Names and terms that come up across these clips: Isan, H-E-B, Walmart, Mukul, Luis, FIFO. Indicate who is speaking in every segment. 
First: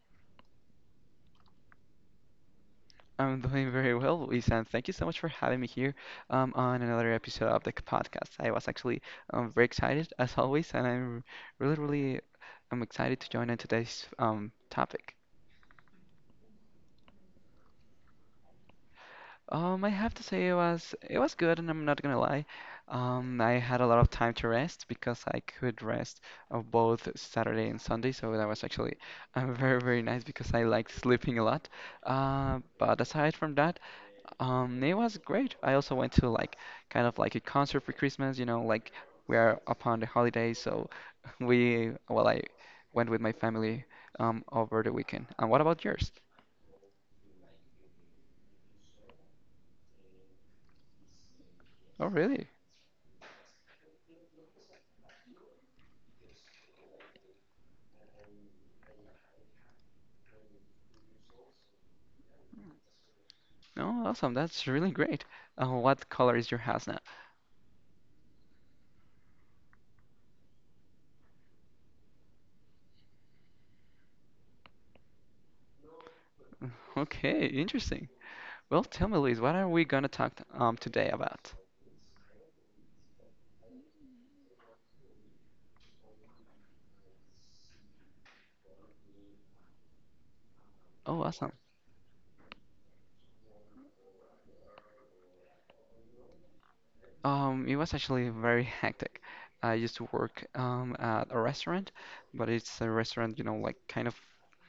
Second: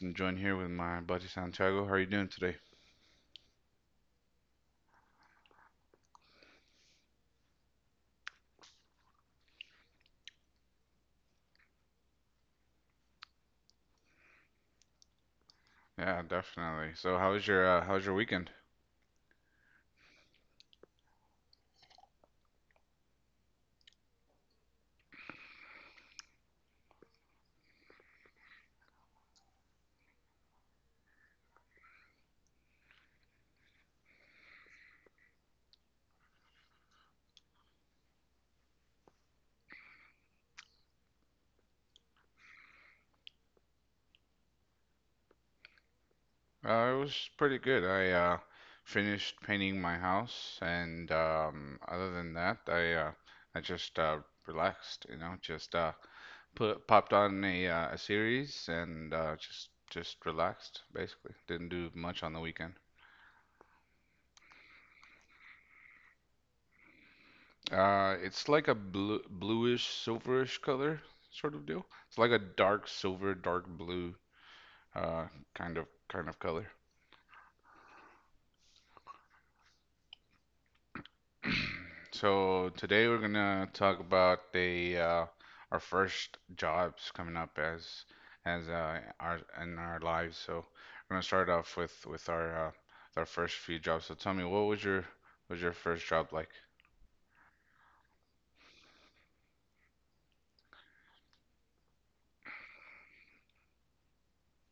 Speaker 1: I'm joined here with my buddy Santiago. How are you doing today?
Speaker 2: I'm doing very well, Isan. Thank you so much for having me here on another episode of the podcast. I was actually very excited, as always, and I'm really, really I'm excited to join in today's topic.
Speaker 1: Yeah, definitely. So, how was your weekend?
Speaker 2: I have to say it was good, and I'm not gonna lie. I had a lot of time to rest because I could rest of both Saturday and Sunday, so that was actually very, very nice because I like sleeping a lot. But aside from that, it was great. I also went to like kind of like a concert for Christmas, you know, like we are upon the holidays, so well, I went with my family over the weekend. And what about yours?
Speaker 1: It was pretty good. I finished painting my house, and
Speaker 2: Oh,
Speaker 1: other than
Speaker 2: really?
Speaker 1: that, I just relaxed. You know, just put popped on a series and just relaxed. Basically, didn't do much on the weekend.
Speaker 2: No, awesome. That's really great. What color is your house now?
Speaker 1: It's like a blue, bluish, silverish color sort of deal. It's like a dark silver, dark blue, uh, kind of color.
Speaker 2: Okay, interesting. Well, tell me, Luis, what are we gonna talk today about?
Speaker 1: So today we're gonna talk about the our first jobs coming up as our in our lives. So we're gonna
Speaker 2: Oh,
Speaker 1: start
Speaker 2: awesome.
Speaker 1: off with our first few jobs. So tell me, what was your first job like?
Speaker 2: It was actually very hectic. I used to work at a restaurant, but it's a restaurant, you know, like kind of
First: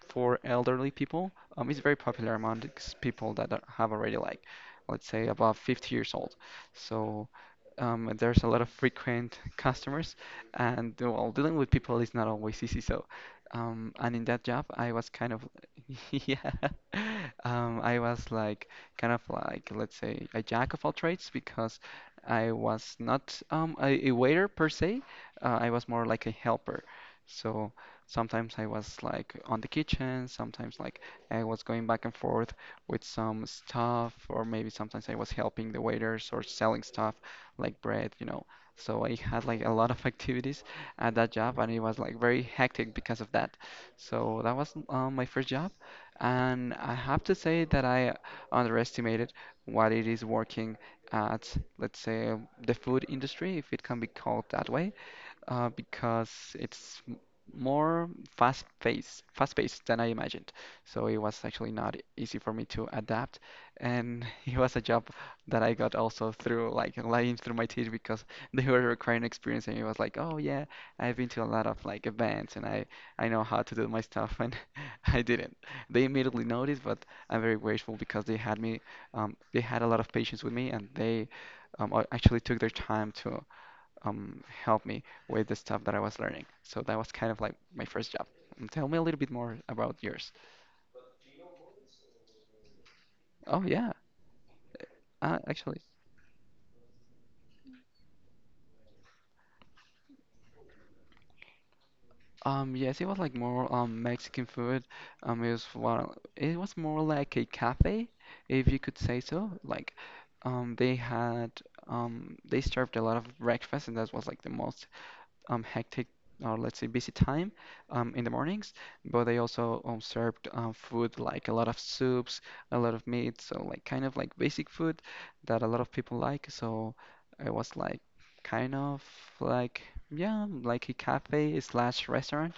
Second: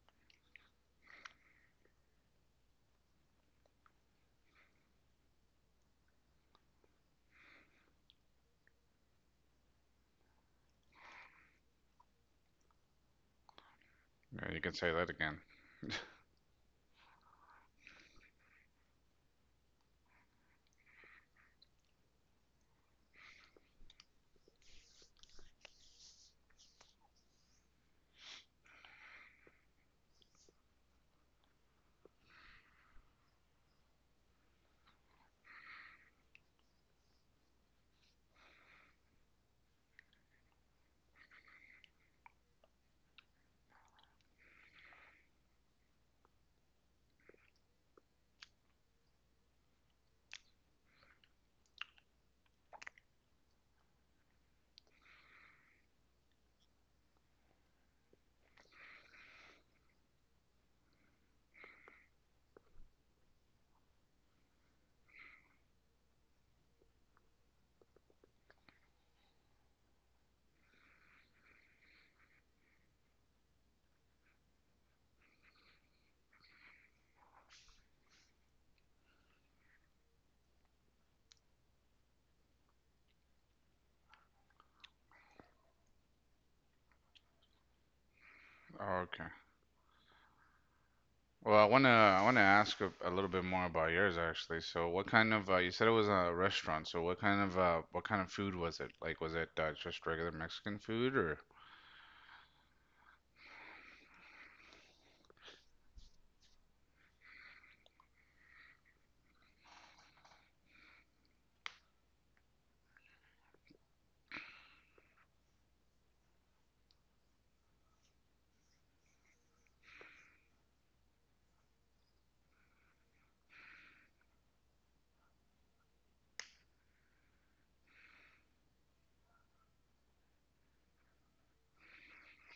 Speaker 2: for elderly people. It's very popular among these people that have already like, let's say, above 50 years old. So there's a lot of frequent customers, and well, dealing with people is not always easy. So, and in that
Speaker 1: Yeah, you
Speaker 2: job,
Speaker 1: can
Speaker 2: I
Speaker 1: say
Speaker 2: was
Speaker 1: that
Speaker 2: kind
Speaker 1: again.
Speaker 2: of, yeah, I was like kind of like, let's say, a jack of all trades because I was not a waiter per se. I was more like a helper. So sometimes I was like on the kitchen, sometimes like I was going back and forth with some stuff, or maybe sometimes I was helping the waiters or selling stuff like bread, you know. So I had like a lot of activities at that job, and it was like very hectic because of that. So that was my first job, and I have to say that I underestimated what it is working at, let's say, the food industry, if it can be called that way, because more fast paced than I imagined. So it was actually not easy for me to adapt, and it was a job that I got also through like lying through my teeth because they were requiring experience, and it was like, oh yeah, I've been to a lot of like events, and I know how to do my stuff, and I didn't. They immediately noticed, but I'm very grateful because they had me, they had a lot of patience with me, and they actually took their time to helped me with the stuff that I was learning. So that was kind of like my first job. And tell me a
Speaker 1: Oh,
Speaker 2: little
Speaker 1: okay.
Speaker 2: bit more about yours.
Speaker 1: Well, I wanna ask a little bit
Speaker 2: Oh
Speaker 1: more about
Speaker 2: yeah,
Speaker 1: yours, actually. So, what kind of you
Speaker 2: actually,
Speaker 1: said it was a restaurant. So, what kind of food was it? Like, was it just regular Mexican food, or?
Speaker 2: yes, it was like more Mexican food. It was, well, it was more like a cafe, if you could say so. Like, they had they served a lot of breakfast, and that was like the most hectic or, let's say, busy time in the mornings, but they also served food like a lot of soups, a lot of meat, so like kind of like basic food that a lot of people like. So it was like kind of like, yeah, like a cafe slash restaurant,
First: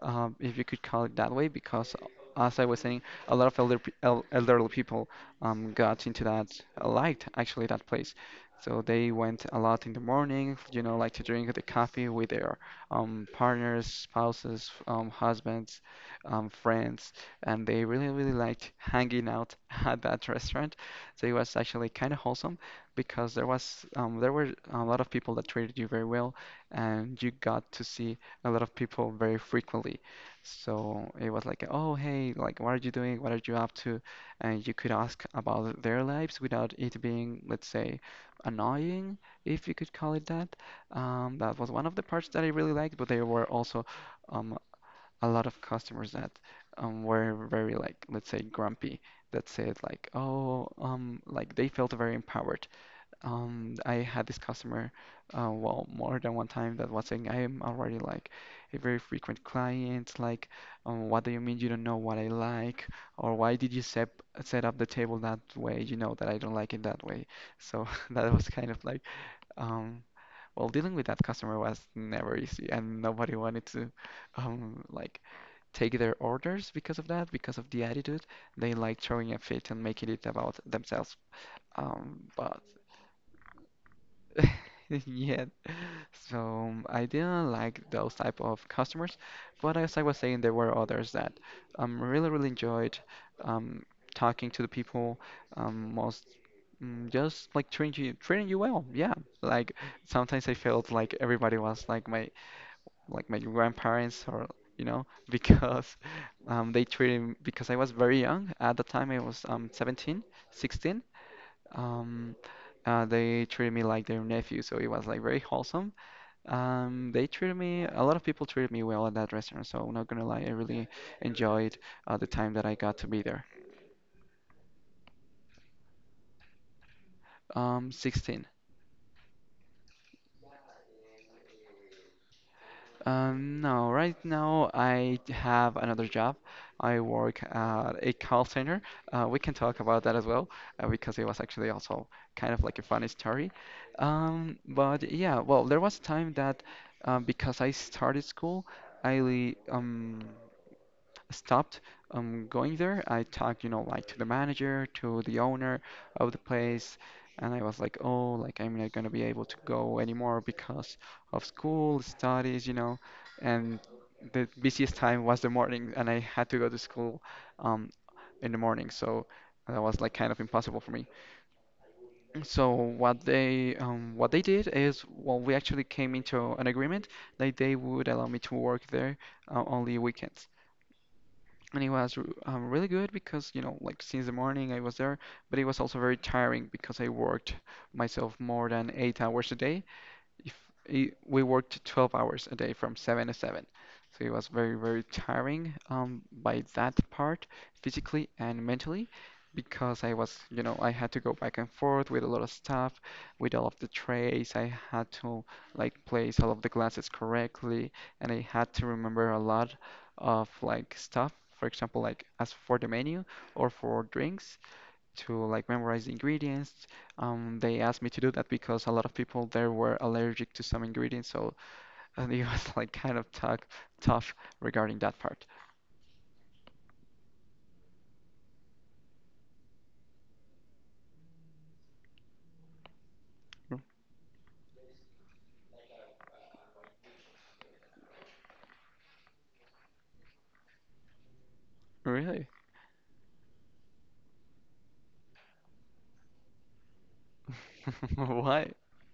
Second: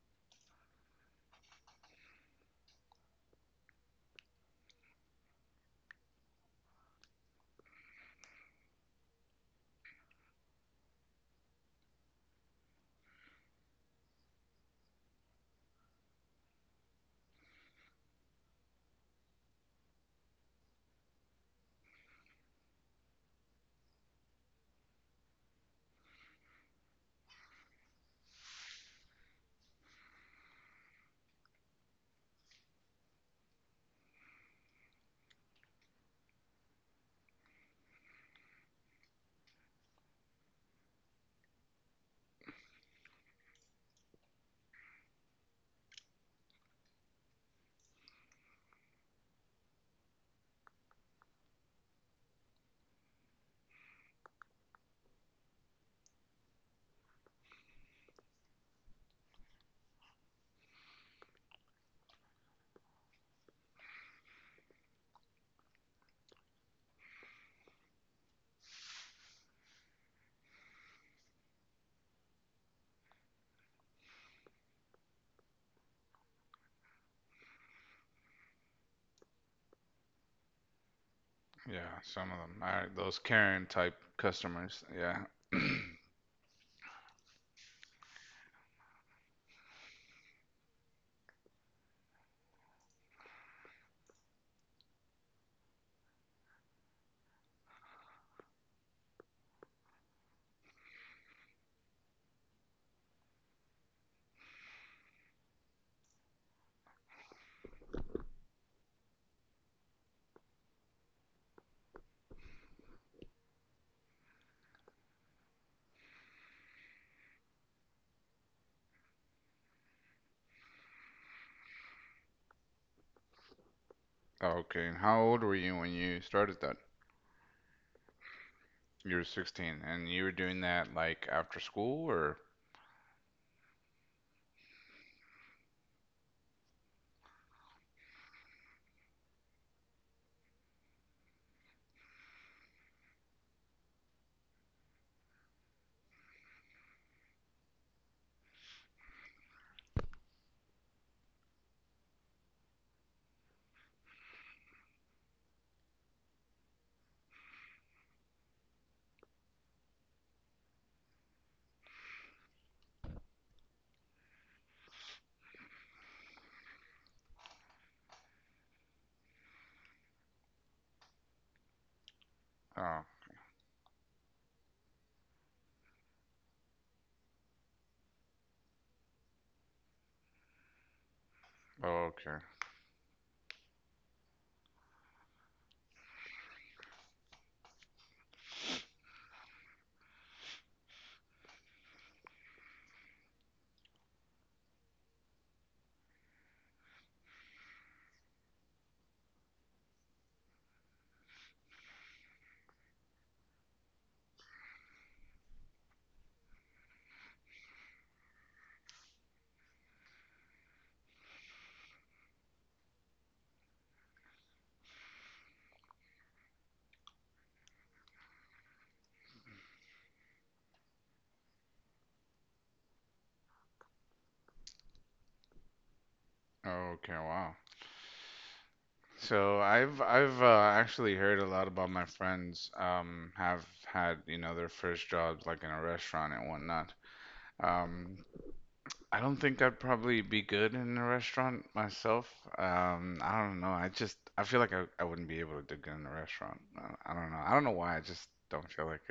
Speaker 2: if you could call it that way, because, as I was saying, a lot of elderly people got into that, liked actually that place. So they went a lot in the morning, you know, like to drink the coffee with their partners, spouses, husbands, friends, and they really, really liked hanging out at that restaurant. So it was actually kind of wholesome because there were a lot of people that treated you very well, and you got to see a lot of people very frequently. So it was like, oh, hey, like, what are you doing? What are you up to? And you could ask about their lives without it being, let's say, annoying, if you could call it that. That was one of the parts that I really liked, but there were also um, a lot of customers that were very, like, let's say, grumpy. That said, like, oh, like they felt very empowered. I had this customer, well, more than one time, that was saying, I am already like a very frequent client. Like, what do you mean you don't know what I like? Or why did you set up the table that way? You know that I don't like it that way. So that was kind of like, um, well, dealing with that customer was never easy, and nobody wanted to, like, take their orders because of that, because of the attitude. They like throwing a fit and making it about themselves.
Speaker 1: Yeah,
Speaker 2: Um,
Speaker 1: some of
Speaker 2: but
Speaker 1: them. All right, those Karen type customers. Yeah.
Speaker 2: yeah, so I didn't like those type of customers, but as I was saying, there were others that really really enjoyed um talking to the people, most just like treating you well. Yeah, like sometimes I felt like everybody was like my, like my grandparents, or you know, because they treated me, because I was very young at the time, I was 17, 16, um, they treated me like their nephew, so it was like very wholesome. They treated me, a lot of people treated me well at that restaurant, so I'm not gonna lie, I really enjoyed the time that I got to be there.
Speaker 1: Okay. And how old were you when you started that?
Speaker 2: 16.
Speaker 1: You were 16, and you were doing that like after school, or?
Speaker 2: No, right now I have another job. I work at a call center. We can talk about that as well, because it was actually also kind of like a funny story. But yeah, well, there was a time that, because I started school, I stopped going there. I talked, you know, like, to the manager, to the owner of the place, and I was like, oh, like, I'm not gonna be able to go anymore because of school, studies, you know, and the busiest time was the morning, and I had to go to school um, in the morning, so that was like kind of impossible for me. So
Speaker 1: Oh,
Speaker 2: what they did is, well, we actually came into an agreement that they would allow me to work there, only weekends, and it was
Speaker 1: okay.
Speaker 2: really good because, you know, like, since the morning I was there, but it was also very tiring because I worked myself more than 8 hours a day, if I we worked 12 hours a day from 7 to 7, so it was very very tiring by that part, physically and mentally, because I was, you know, I had to go back and forth with a lot of stuff, with all of the trays. I had to like place all of the glasses correctly, and I had to remember a lot of like stuff, for example, like as for the menu or for drinks, to like memorize the ingredients. They asked me to do that because a lot of people there were allergic to some ingredients, so and it was like kind of tough regarding that part.
Speaker 1: Okay, wow. So I've actually heard a lot about my friends have
Speaker 2: R-
Speaker 1: had their first jobs like in a restaurant and whatnot. Um, I don't think I'd probably be good in a restaurant myself.
Speaker 2: Really?
Speaker 1: I don't know. I feel like I wouldn't be able to do good in a restaurant. I don't know. I don't know why. I just
Speaker 2: Why?
Speaker 1: don't feel like.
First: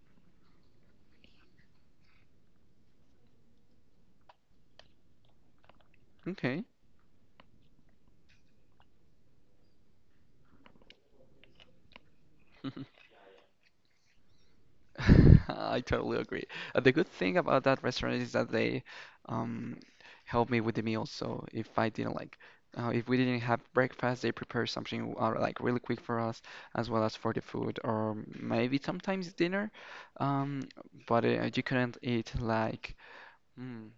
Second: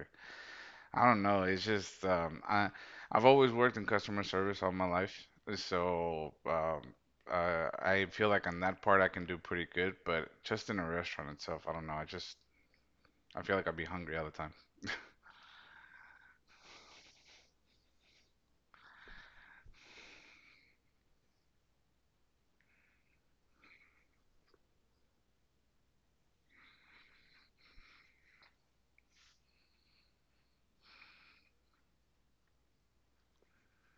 Speaker 1: I don't know. It's just I've always worked in customer service all my life, so
Speaker 2: Okay.
Speaker 1: I feel like on that part I can do pretty good. But just in a restaurant itself, I don't know. I feel like I'd be hungry all the time.
Speaker 2: I totally agree. The good thing about that restaurant is that they um, help me with the meals. So if I didn't like, if we didn't have breakfast, they prepare something like really quick for us, as well as for the food, or maybe sometimes dinner. Um, but You couldn't eat like, mm,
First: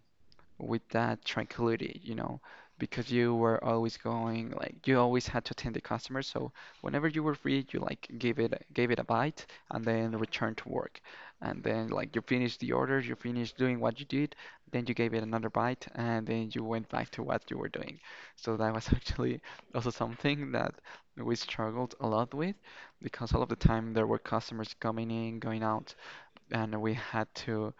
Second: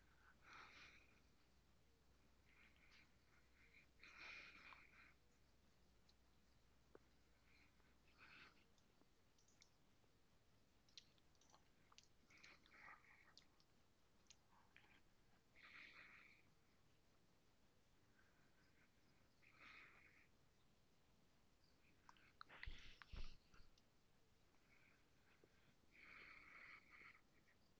Speaker 2: with that tranquility, you know, because you were always going, like, you always had to attend the customer. So whenever you were free, you like gave it a bite and then returned to work. And then, like, you finished the order, you finished doing what you did, then you gave it another bite, and then you went back to what you were doing. So that was actually also something that we struggled a lot with, because all of the time there were customers coming in, going out, and we had to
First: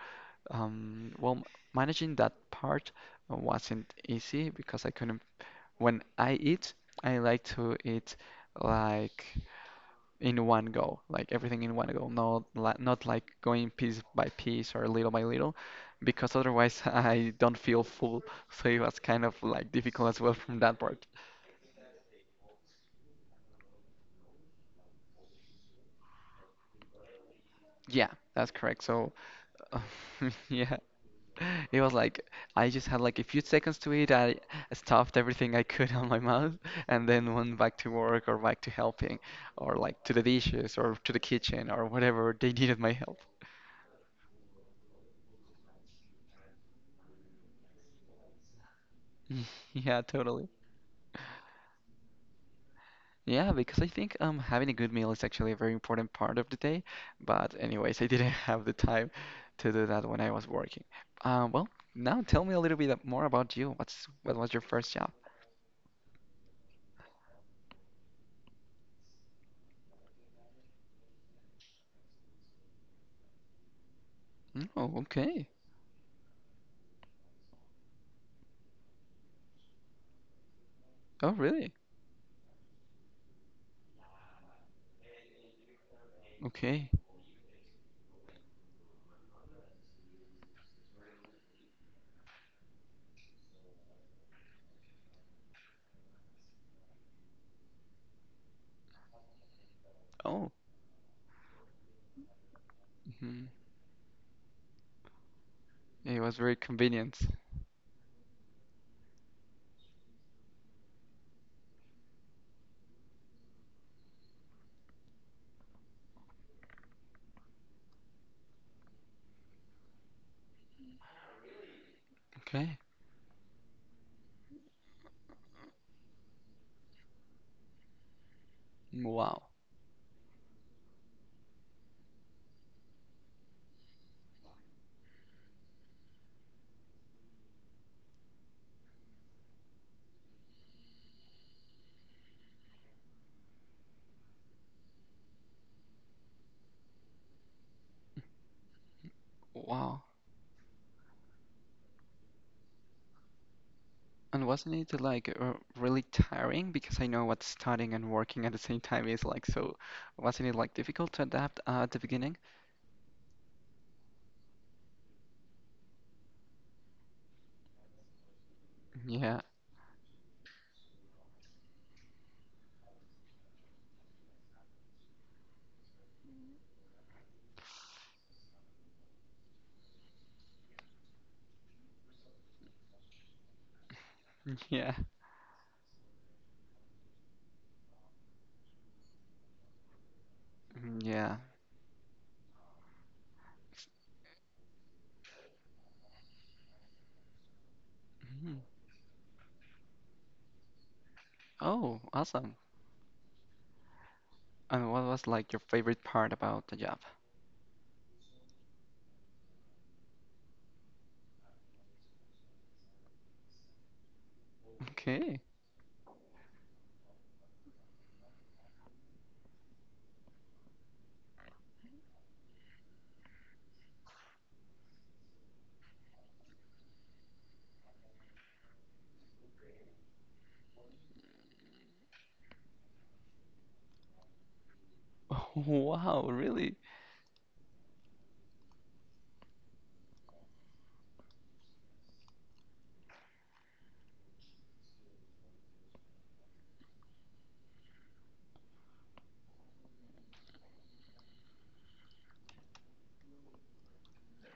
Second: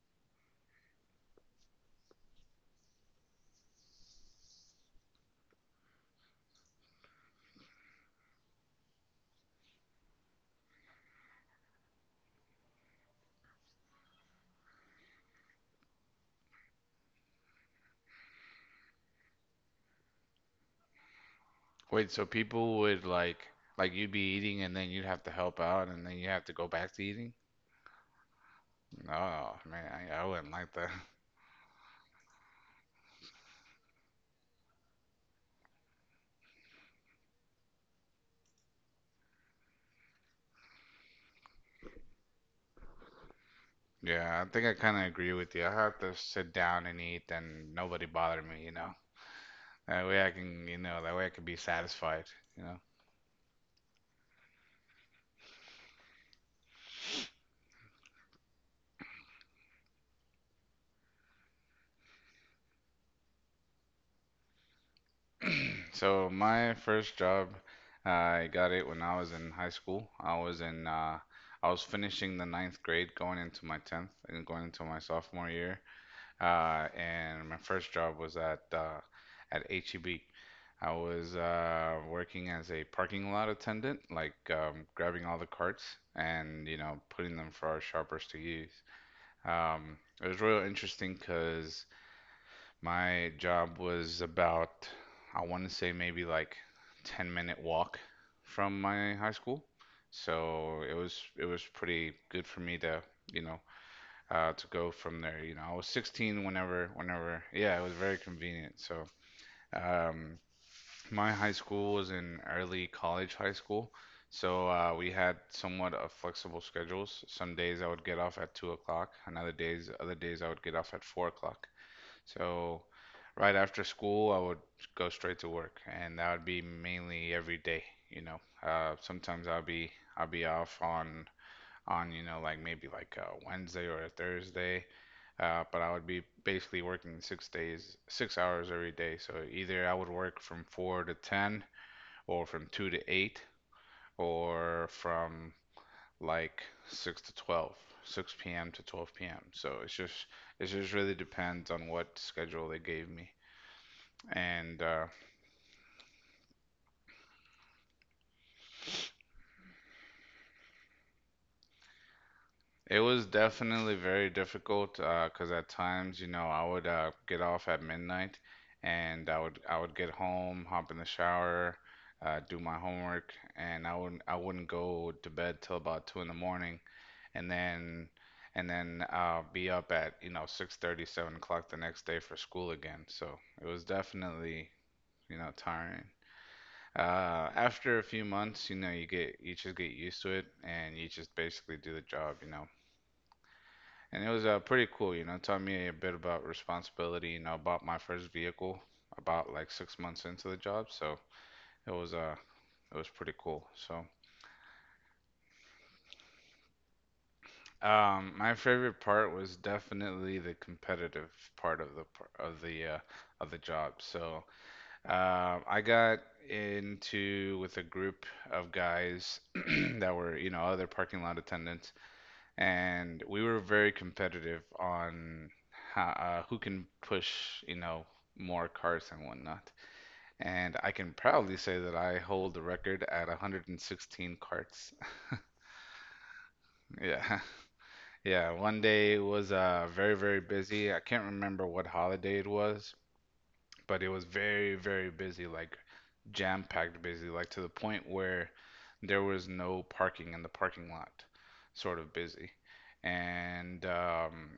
Speaker 2: well, managing that part wasn't easy because I couldn't. When I eat, I like to eat like in one go, like everything in one go, not li not like going piece by piece or little by little, because otherwise I don't feel full. So it was kind of like difficult as well from that part.
Speaker 1: Wait, so people would like you'd be eating, and then you'd have to help out, and then you have to go back to eating?
Speaker 2: Yeah, that's correct. So,
Speaker 1: No, man, I wouldn't like
Speaker 2: yeah.
Speaker 1: that.
Speaker 2: It was like I just had like a few seconds to eat. I stuffed everything I could on my mouth and then went back to work or back to helping or like to the dishes or to the kitchen or whatever they needed my help.
Speaker 1: Yeah, I think I kind of agree with you. I have to sit down and eat, and nobody bother me.
Speaker 2: Yeah, totally.
Speaker 1: That way I can be satisfied. You know.
Speaker 2: Yeah, because I think having a good meal is actually a very important part of the day. But anyways, I didn't have the time to do that when I was working. Uh, well, now tell me a little bit more about you. What was your first job?
Speaker 1: So my first job, I got it when I was in high school. I was finishing the ninth grade, going into my tenth, and going into
Speaker 2: Oh,
Speaker 1: my
Speaker 2: okay.
Speaker 1: sophomore year. And my first job was at at H-E-B. I
Speaker 2: Oh,
Speaker 1: was
Speaker 2: really?
Speaker 1: working as a parking lot attendant, like grabbing all the carts and, you
Speaker 2: Okay.
Speaker 1: know, putting them for our shoppers to use. It was real interesting because. My job was about, I want to say maybe like 10-minute walk from my high school.
Speaker 2: Oh.
Speaker 1: So it was pretty good for me to, you know, to go from there. I was
Speaker 2: It was
Speaker 1: 16
Speaker 2: very
Speaker 1: whenever
Speaker 2: convenient.
Speaker 1: whenever. Yeah, it was very convenient. So um, my high school was an early college high school. So we had somewhat of flexible schedules. Some days I would get off at 2 o'clock, and other days I would get off at 4 o'clock.
Speaker 2: Okay.
Speaker 1: So right after school, I would go straight to work, and that would be mainly every day, you know. Uh,
Speaker 2: Wow.
Speaker 1: sometimes I'll be off on, you know, like maybe like a Wednesday or a Thursday, but I would be basically working 6 days, 6 hours every day. So either I would work from 4 to 10, or from 2 to 8, or from like 6 to 12, six p.m. to 12 p.m. So
Speaker 2: Wow.
Speaker 1: it just really depends on what schedule they gave me.
Speaker 2: And wasn't
Speaker 1: And
Speaker 2: it
Speaker 1: uh,
Speaker 2: like really tiring? Because I know what studying and working at the same time is like. So wasn't it like difficult to adapt at the beginning?
Speaker 1: it was definitely very difficult, 'cause at times, you know, I would get off at midnight, and I
Speaker 2: Yeah.
Speaker 1: would I would get home, hop in the shower, do my homework, and I wouldn't go to bed till about 2 in the morning, and then and then be up at, you know, 6:30, 7 o'clock the next day for school again. So it was definitely,
Speaker 2: Yeah.
Speaker 1: you know, tiring. After a few months, you know, you just get used to it, and you just
Speaker 2: Yeah.
Speaker 1: basically do the job, you know. And it was pretty cool. You know, it taught me a bit about responsibility. You know, I bought my first
Speaker 2: Mhm.
Speaker 1: vehicle about like 6 months into the job, so it
Speaker 2: Oh,
Speaker 1: was uh
Speaker 2: awesome.
Speaker 1: it was pretty cool. So
Speaker 2: And what was like your favorite part about the job?
Speaker 1: my favorite part was definitely the competitive part of the par- of the job. So
Speaker 2: Okay.
Speaker 1: I got into with a group of guys that were, you know, other parking lot attendants, and we were very competitive on who can push, you know, more carts and whatnot. And I can proudly say that I hold the record at 116 carts.
Speaker 2: Wow, really?
Speaker 1: Yeah, yeah. One day was very, very busy. I can't remember what holiday it was, but it was very, very busy, like jam-packed busy, like to the point where there was no parking in the parking lot, sort of busy. And um,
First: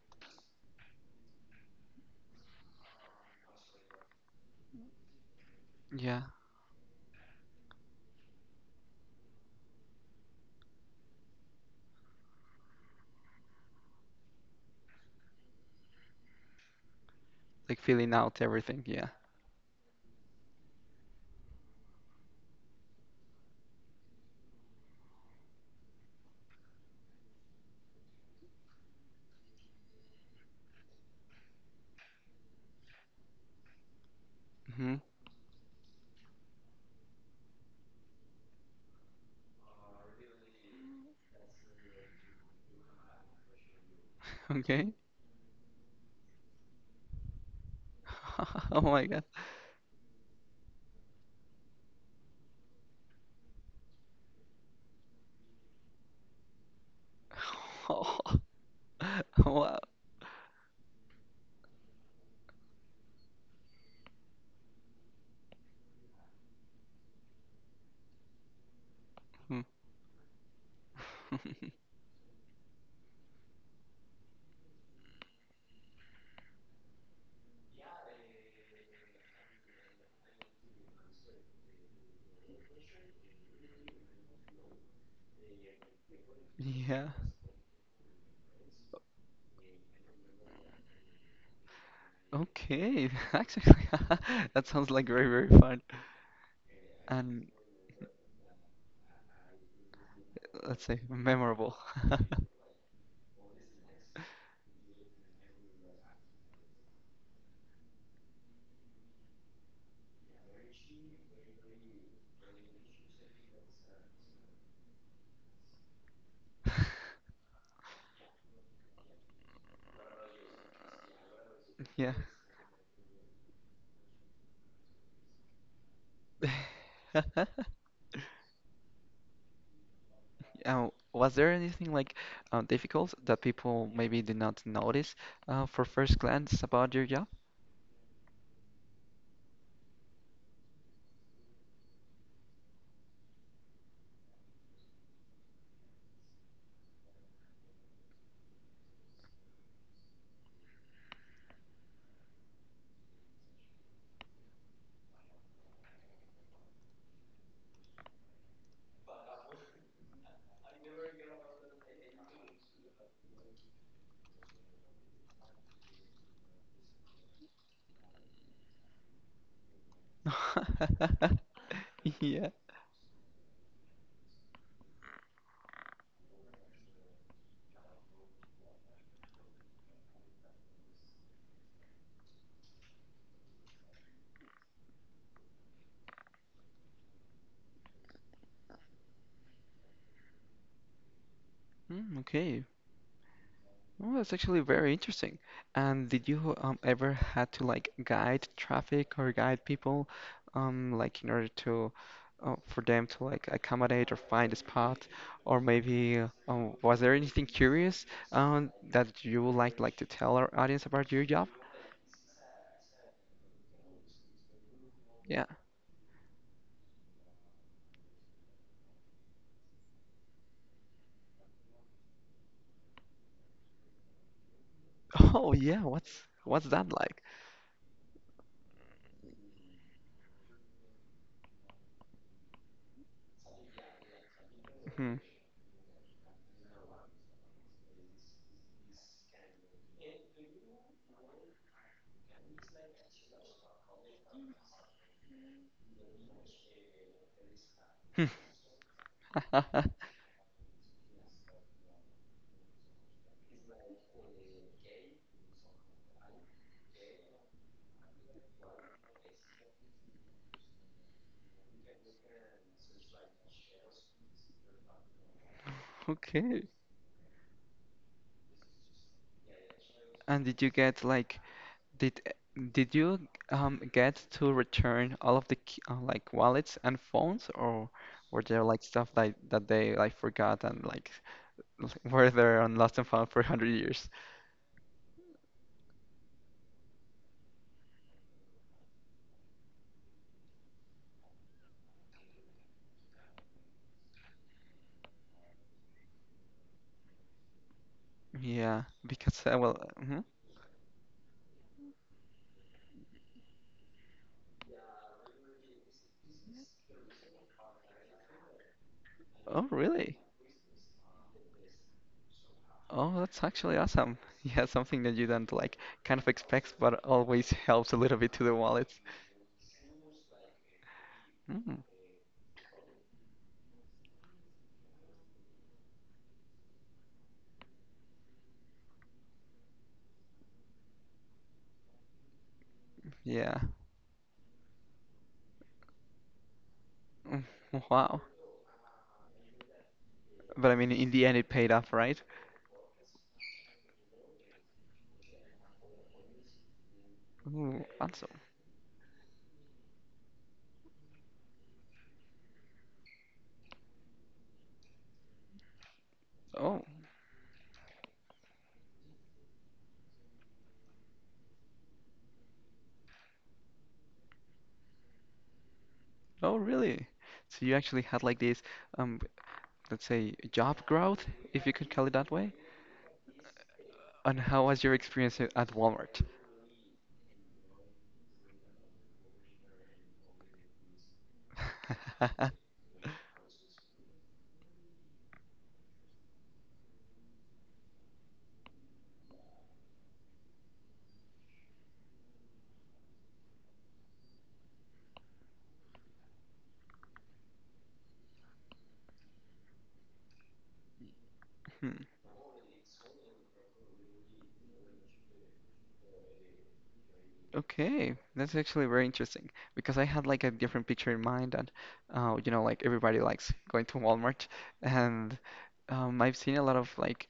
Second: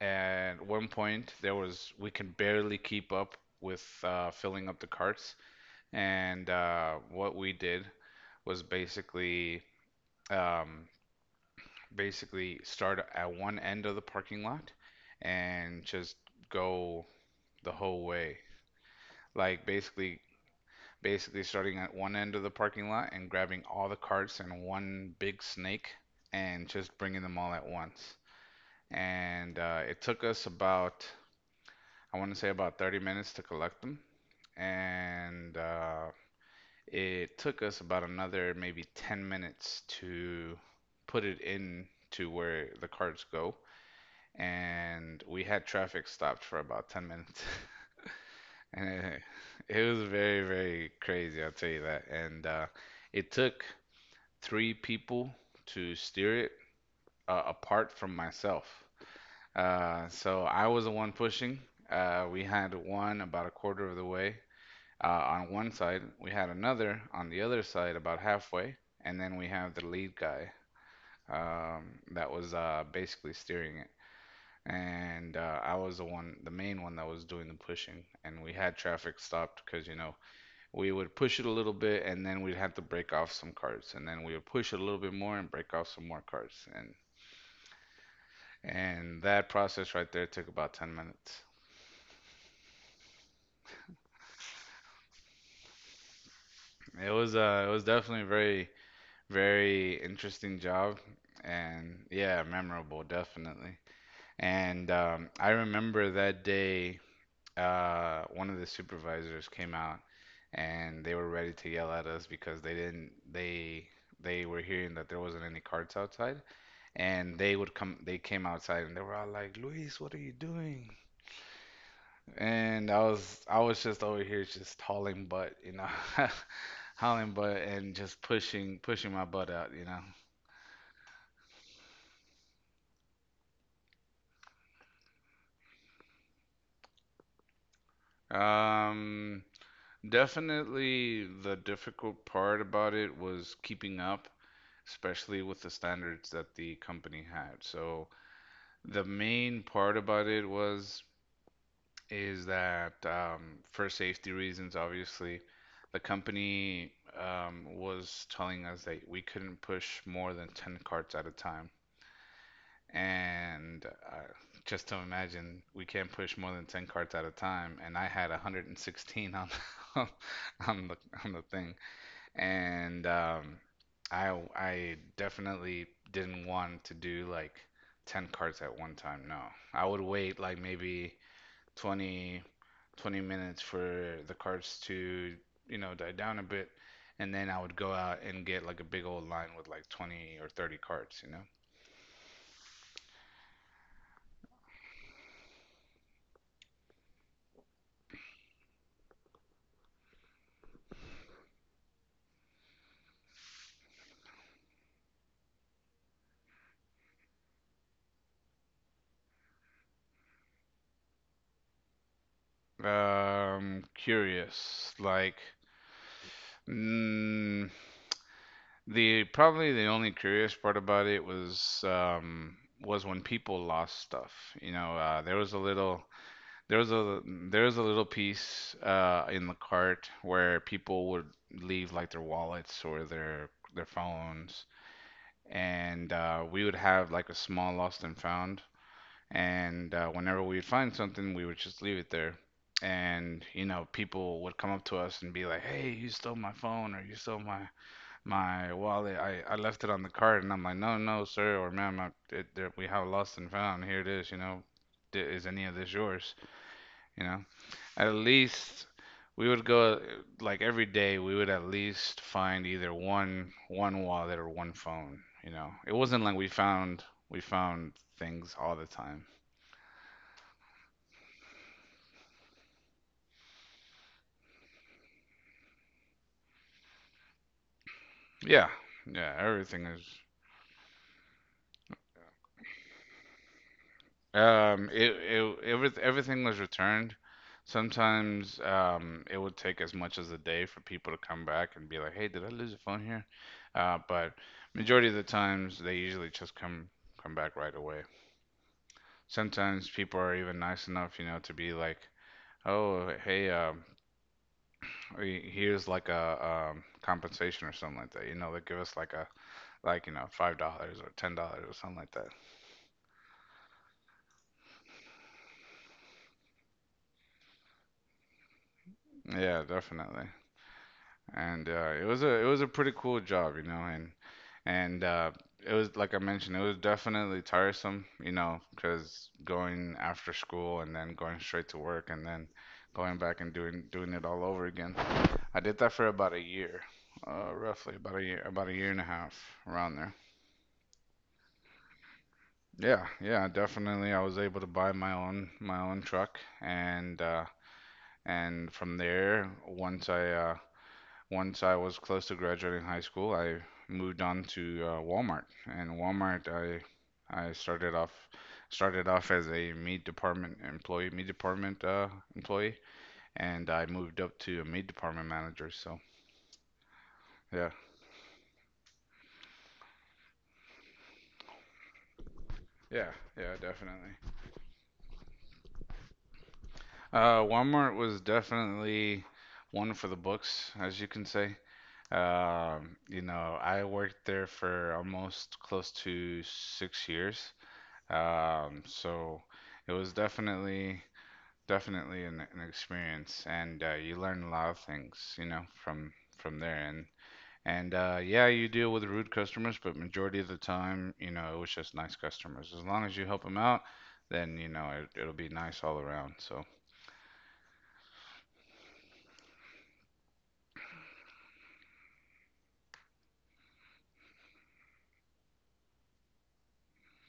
Speaker 1: and at one point there was we can barely keep up with filling up the carts,
Speaker 2: Yeah.
Speaker 1: and what we did was um, basically start at one end of the parking lot and just go the
Speaker 2: Like
Speaker 1: whole
Speaker 2: filling
Speaker 1: way,
Speaker 2: out everything. Yeah.
Speaker 1: like basically starting at one end of the parking lot and grabbing all the carts and one big snake, and just bringing them all at once, and it took us about, I want to say about, 30 minutes to collect them.
Speaker 2: hmm
Speaker 1: And it took us about another maybe 10 minutes to put it in to where the cards go.
Speaker 2: Okay.
Speaker 1: And we had traffic stopped for about 10 minutes.
Speaker 2: Oh
Speaker 1: And
Speaker 2: my
Speaker 1: it,
Speaker 2: God.
Speaker 1: it was very, very crazy, I'll tell you that. And it took three people to steer it, apart from myself. So I was the one pushing. We had one about a quarter of the way, on one side. We had another on the other side, about halfway, and then we
Speaker 2: Wow.
Speaker 1: have the lead guy that was basically steering it. And I was the one, the main one that was doing the pushing, and we had traffic stopped because, you know, we would push it a little bit, and then we'd have to break off some carts, and then we would push it a little bit more and break off some more carts, and
Speaker 2: Yeah.
Speaker 1: and that process right there took about 10 minutes.
Speaker 2: Okay. Actually, that sounds like very, very fun
Speaker 1: It was
Speaker 2: and
Speaker 1: uh, it was definitely very, very interesting
Speaker 2: let's
Speaker 1: job,
Speaker 2: say memorable.
Speaker 1: and yeah, memorable, definitely. And I remember that day, one of the supervisors came out, and they were ready to yell at us because they didn't, they were hearing that there wasn't any carts outside. And they came outside, and they were all like, "Luis, what are you doing?"
Speaker 2: Yeah.
Speaker 1: And I was just over here just hauling butt, you know, hauling butt and just pushing, pushing my butt out, you know.
Speaker 2: Was there anything like difficult that people maybe did not notice for first glance about your job?
Speaker 1: Um, definitely the difficult part about it was keeping up, especially with the standards that the company had. So the main part about it was is that, for safety reasons, obviously, the company was telling us that we couldn't push more than 10 carts at a time, and just to imagine we can't push more than 10 carts at a time, and I had 116 on the, on the on the thing.
Speaker 2: Yeah.
Speaker 1: And i I definitely didn't want to do like 10 carts at one time. No, I would wait like maybe 20, 20 minutes for the carts to, you know, die down a bit, and then I would go out and get like a big old line with like 20 or 30 carts, you know.
Speaker 2: Mm, okay. Oh, that's actually very interesting. And did you ever had to like guide traffic or guide people, like in order to, for them to like accommodate or find a spot, or maybe was there anything curious that you would like to tell our audience about your job?
Speaker 1: Curious. Like,
Speaker 2: Yeah.
Speaker 1: mm, the probably the only curious part about it was when people lost stuff. There
Speaker 2: Oh
Speaker 1: was a
Speaker 2: yeah.
Speaker 1: little
Speaker 2: What's
Speaker 1: there
Speaker 2: that
Speaker 1: was
Speaker 2: like?
Speaker 1: a there was a little piece in the cart where people would leave like their wallets or their phones,
Speaker 2: Hmm.
Speaker 1: and we would have like a small lost and found. And whenever we'd find something, we would just leave it there. And, you know, people would come up to us and be like, "Hey, you stole my phone, or you stole my wallet. I left it on the cart." And I'm like, "No, no, sir, or ma'am, we have lost and found. Here it is. You know, is any of this yours? You know, at least." We would go like every day. We would at least find either one wallet or one phone. You know, it wasn't like we
Speaker 2: Okay.
Speaker 1: found we found things all the time.
Speaker 2: And did you get like Did did you get to return all of the like wallets and phones, or were there
Speaker 1: Yeah,
Speaker 2: like stuff like
Speaker 1: yeah,
Speaker 2: that
Speaker 1: everything
Speaker 2: they like
Speaker 1: is.
Speaker 2: forgot and like were there on lost and found for 100 years?
Speaker 1: Everything was returned. Sometimes it would take as much as a day for people to come back and be like, "Hey, did I lose a phone here?" But majority of the times, they usually just come back right away.
Speaker 2: Yeah, because well,
Speaker 1: Sometimes people
Speaker 2: mhm.
Speaker 1: are even nice enough, you know, to be like, "Oh, hey, here's like a compensation or something like that." You know, they give us like a
Speaker 2: Oh
Speaker 1: like you
Speaker 2: really?
Speaker 1: know $5 or $10 or something like that.
Speaker 2: Oh, that's actually awesome. Yeah, something that you don't like kind of expect, but always helps a little bit to the wallet.
Speaker 1: Yeah, definitely. and
Speaker 2: Mm,
Speaker 1: uh, it was a pretty cool job, you know, and it was, like I mentioned, it was definitely tiresome, you know, because going after school and then going straight to work and then going back and
Speaker 2: yeah.
Speaker 1: doing it all over again. I did that for about a year,
Speaker 2: Mm,
Speaker 1: roughly
Speaker 2: wow.
Speaker 1: about a year and a half, around there.
Speaker 2: But I mean, in the end, it paid off, right?
Speaker 1: Yeah, yeah, definitely. I was able to buy my own truck, and uh,
Speaker 2: Ooh, awesome.
Speaker 1: and from there, once I Once I was close to graduating high school, I moved on to Walmart. And Walmart, I
Speaker 2: Oh,
Speaker 1: I started off started off as a meat department employee, and I moved up to a meat department manager. So
Speaker 2: oh, really? So
Speaker 1: yeah,
Speaker 2: you actually had like this, um, let's say job growth, if you could call it that way?
Speaker 1: yeah, yeah, definitely.
Speaker 2: And how was your experience at Walmart?
Speaker 1: Walmart was definitely one for the books, as you can say. You know, I worked there for almost close to 6 years. So it was definitely an experience, and you learn a lot of things, you know, from there. And yeah, you deal with rude customers, but majority of the time, you know, it was just
Speaker 2: Hmm.
Speaker 1: nice customers. As long as you help them out, then you know it'll be nice all around. So
Speaker 2: Okay, that's actually very interesting because I had like a different picture in mind that, you know, like everybody likes going to Walmart, and I've seen a lot of like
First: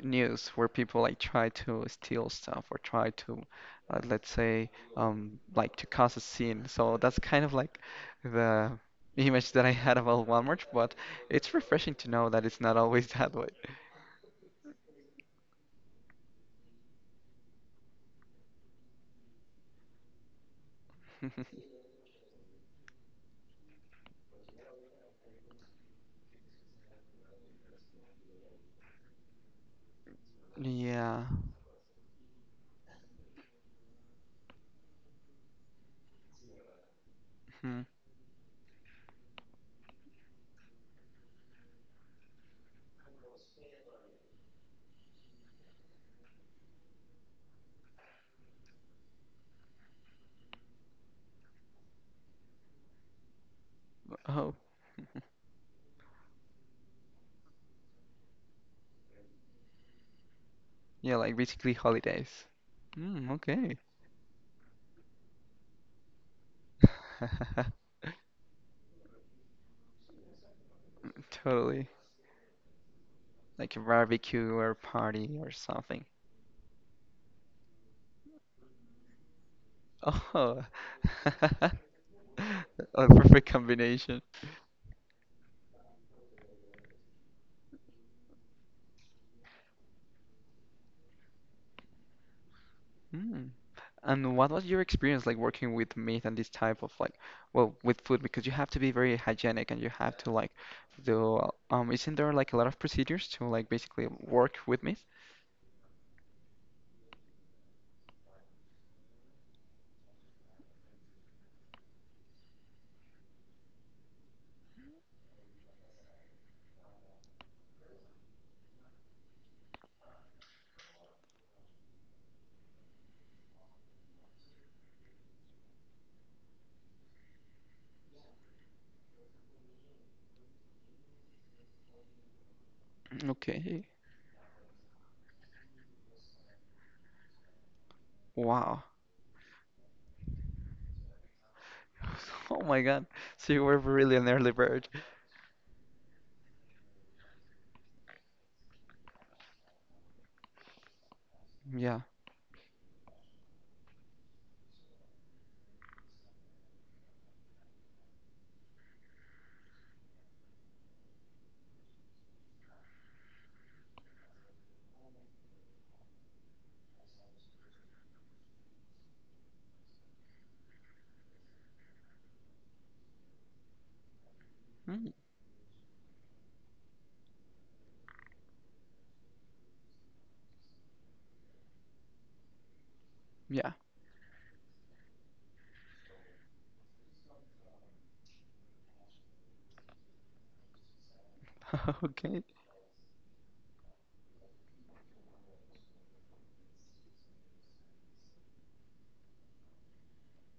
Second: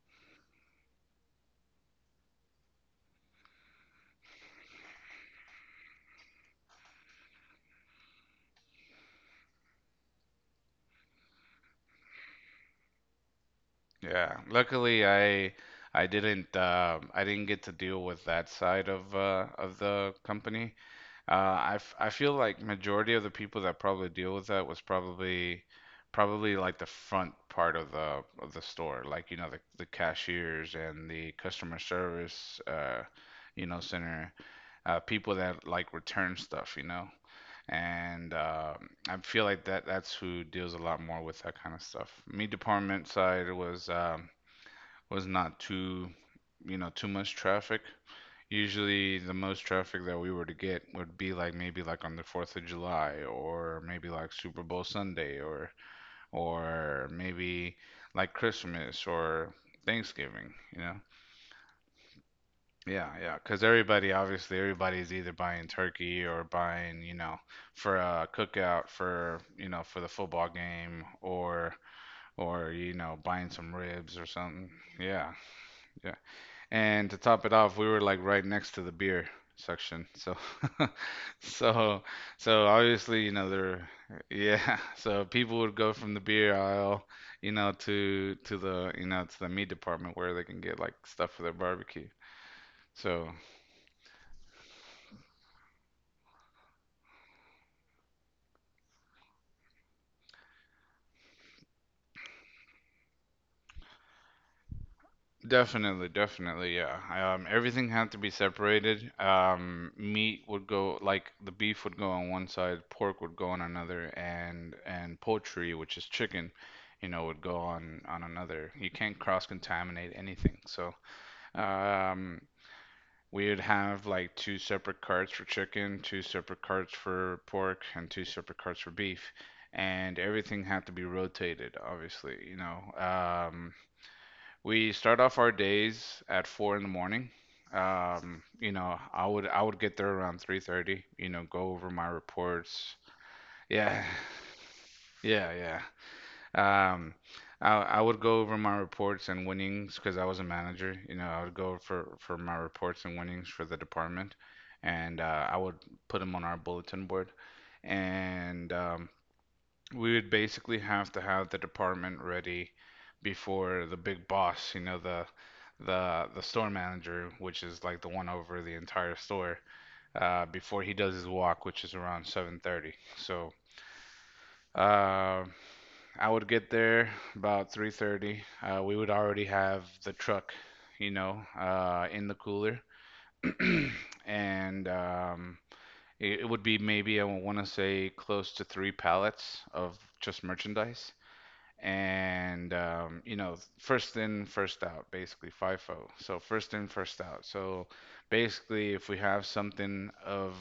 Speaker 2: news where people like try to steal stuff or try to, let's say, like to cause a scene. So that's kind of like the image that I had about Walmart, but it's refreshing to know that it's not always that way.
Speaker 1: yeah, luckily I. I didn't get to deal with that side of the company. I feel like majority of the people that probably deal with that was probably like the front part of the store, like you know the cashiers and
Speaker 2: Yeah.
Speaker 1: the customer service you know center people that like return stuff, you know.
Speaker 2: Hmm.
Speaker 1: And I feel like that's who deals a lot more with that kind of stuff. Me department side was not too, you know, too much traffic. Usually, the most traffic that we were to get would be like maybe like on the 4th of July or maybe like
Speaker 2: Oh,
Speaker 1: Super Bowl Sunday or maybe like Christmas or Thanksgiving, you know?
Speaker 2: yeah, like basically holidays.
Speaker 1: Yeah,
Speaker 2: Mm,
Speaker 1: yeah. Cause
Speaker 2: okay.
Speaker 1: everybody, obviously everybody's either buying turkey or buying, you know, for a cookout for, you know, for the football game
Speaker 2: Totally.
Speaker 1: or you know, buying some
Speaker 2: Like a
Speaker 1: ribs or
Speaker 2: barbecue
Speaker 1: something.
Speaker 2: or
Speaker 1: Yeah.
Speaker 2: party or something.
Speaker 1: Yeah. And to top it off, we were like right next to the beer section. So,
Speaker 2: Oh, a
Speaker 1: so, so obviously, you
Speaker 2: perfect
Speaker 1: know, there,
Speaker 2: combination.
Speaker 1: yeah. So people would go from the beer aisle, you know, to you know, to the meat department where they can get like stuff for their barbecue. So,
Speaker 2: Mm. And what was your experience like working with meat and this type of like, well, with food because you have to be very hygienic and you have to like do isn't there like a lot of procedures to like basically work with meat?
Speaker 1: definitely, definitely, yeah. Everything had to be separated. Meat would go like the beef would go on one side, pork would go on another, and poultry, which is chicken, you know, would go on another. You can't cross-contaminate anything. So, um, we would have like two separate carts for chicken, two separate carts for pork, and two separate carts for beef, and everything had to be rotated, obviously, you know.
Speaker 2: Okay.
Speaker 1: We start off our days at four in the morning. You
Speaker 2: Wow.
Speaker 1: know, I would get there around 3:30, you know, go over my
Speaker 2: Oh my
Speaker 1: reports.
Speaker 2: God. So you were
Speaker 1: Yeah.
Speaker 2: really an early bird.
Speaker 1: Yeah, yeah. I I would go over my reports and winnings because I was a manager. You know, I would go
Speaker 2: Yeah.
Speaker 1: for my reports and winnings for the department, and I would put them on our bulletin board. And we would basically have to have the department ready before the big boss, you know, the store manager, which is like the one over the entire store, before he does his walk, which is around 7:30. So
Speaker 2: Mm.
Speaker 1: uh, I would get there about 3:30. We would already have the truck, you know, in the cooler,
Speaker 2: Yeah.
Speaker 1: and it would be maybe, I want to say, close to three pallets of just merchandise
Speaker 2: Okay.
Speaker 1: and you know, first in, first out, basically FIFO. So first in, first out. So basically, if we have something of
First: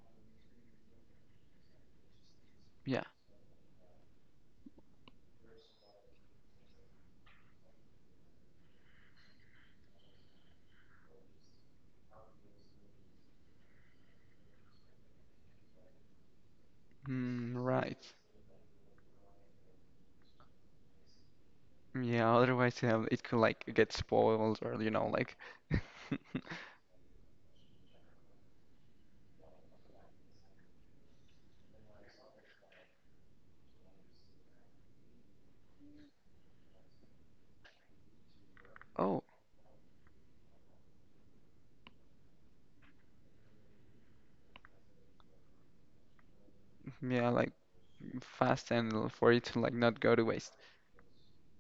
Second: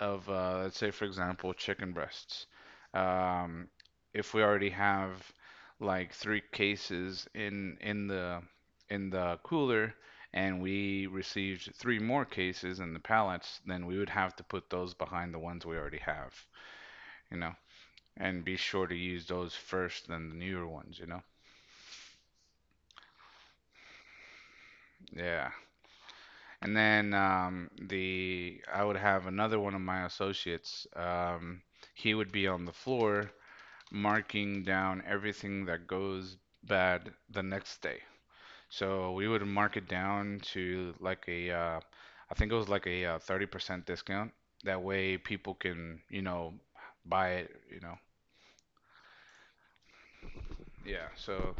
Speaker 1: let's say, for example, chicken breasts,
Speaker 2: Yeah.
Speaker 1: um, if we already have like three cases in in the cooler. And we received three more cases in the pallets, then we would have to put those behind the ones we already have, you
Speaker 2: Mm,
Speaker 1: know,
Speaker 2: right.
Speaker 1: and be sure to use those first than the newer ones, you know.
Speaker 2: Yeah, otherwise it could like get spoiled or you know like
Speaker 1: Yeah. And then the I would have another one of my associates. He would be on the floor marking down everything that goes bad the next day. So
Speaker 2: oh,
Speaker 1: we would mark it down to like a, I think it was like a 30% discount. That way people can, you know, buy
Speaker 2: yeah, like
Speaker 1: it, you know.
Speaker 2: fast and for it to like not go to waste.
Speaker 1: Yeah. So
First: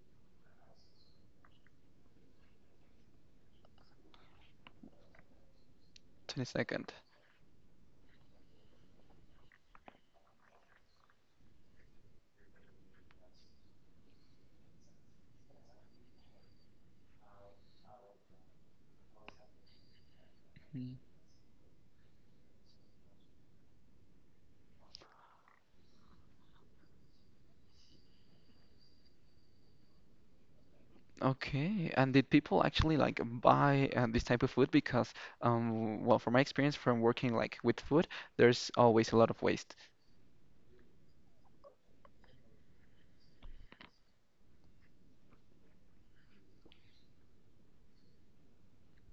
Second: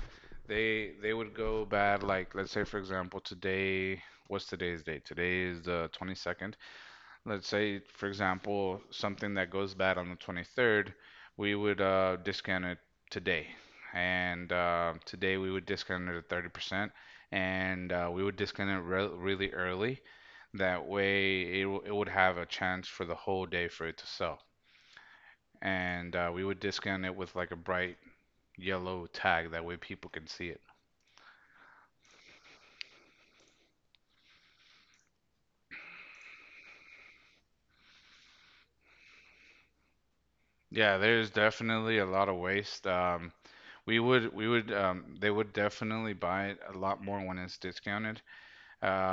Speaker 1: they would go bad like let's say, for example, today, what's today's date? Today is the 22nd.
Speaker 2: 22nd.
Speaker 1: Let's say, for example, something that goes bad on the 23rd, we would discount it today. And today we would discount it at 30%, and we would discount it re really early. That
Speaker 2: Mm.
Speaker 1: way, it would have a chance for the whole day for it to sell. And we would discount it with like a bright yellow tag. That way, people can see it.
Speaker 2: Okay, and did people actually like buy this type of food? Because, well, from my experience from working like with food, there's always a lot of waste.
Speaker 1: Yeah, there's definitely a lot of waste. They would definitely buy it a lot more when it's discounted.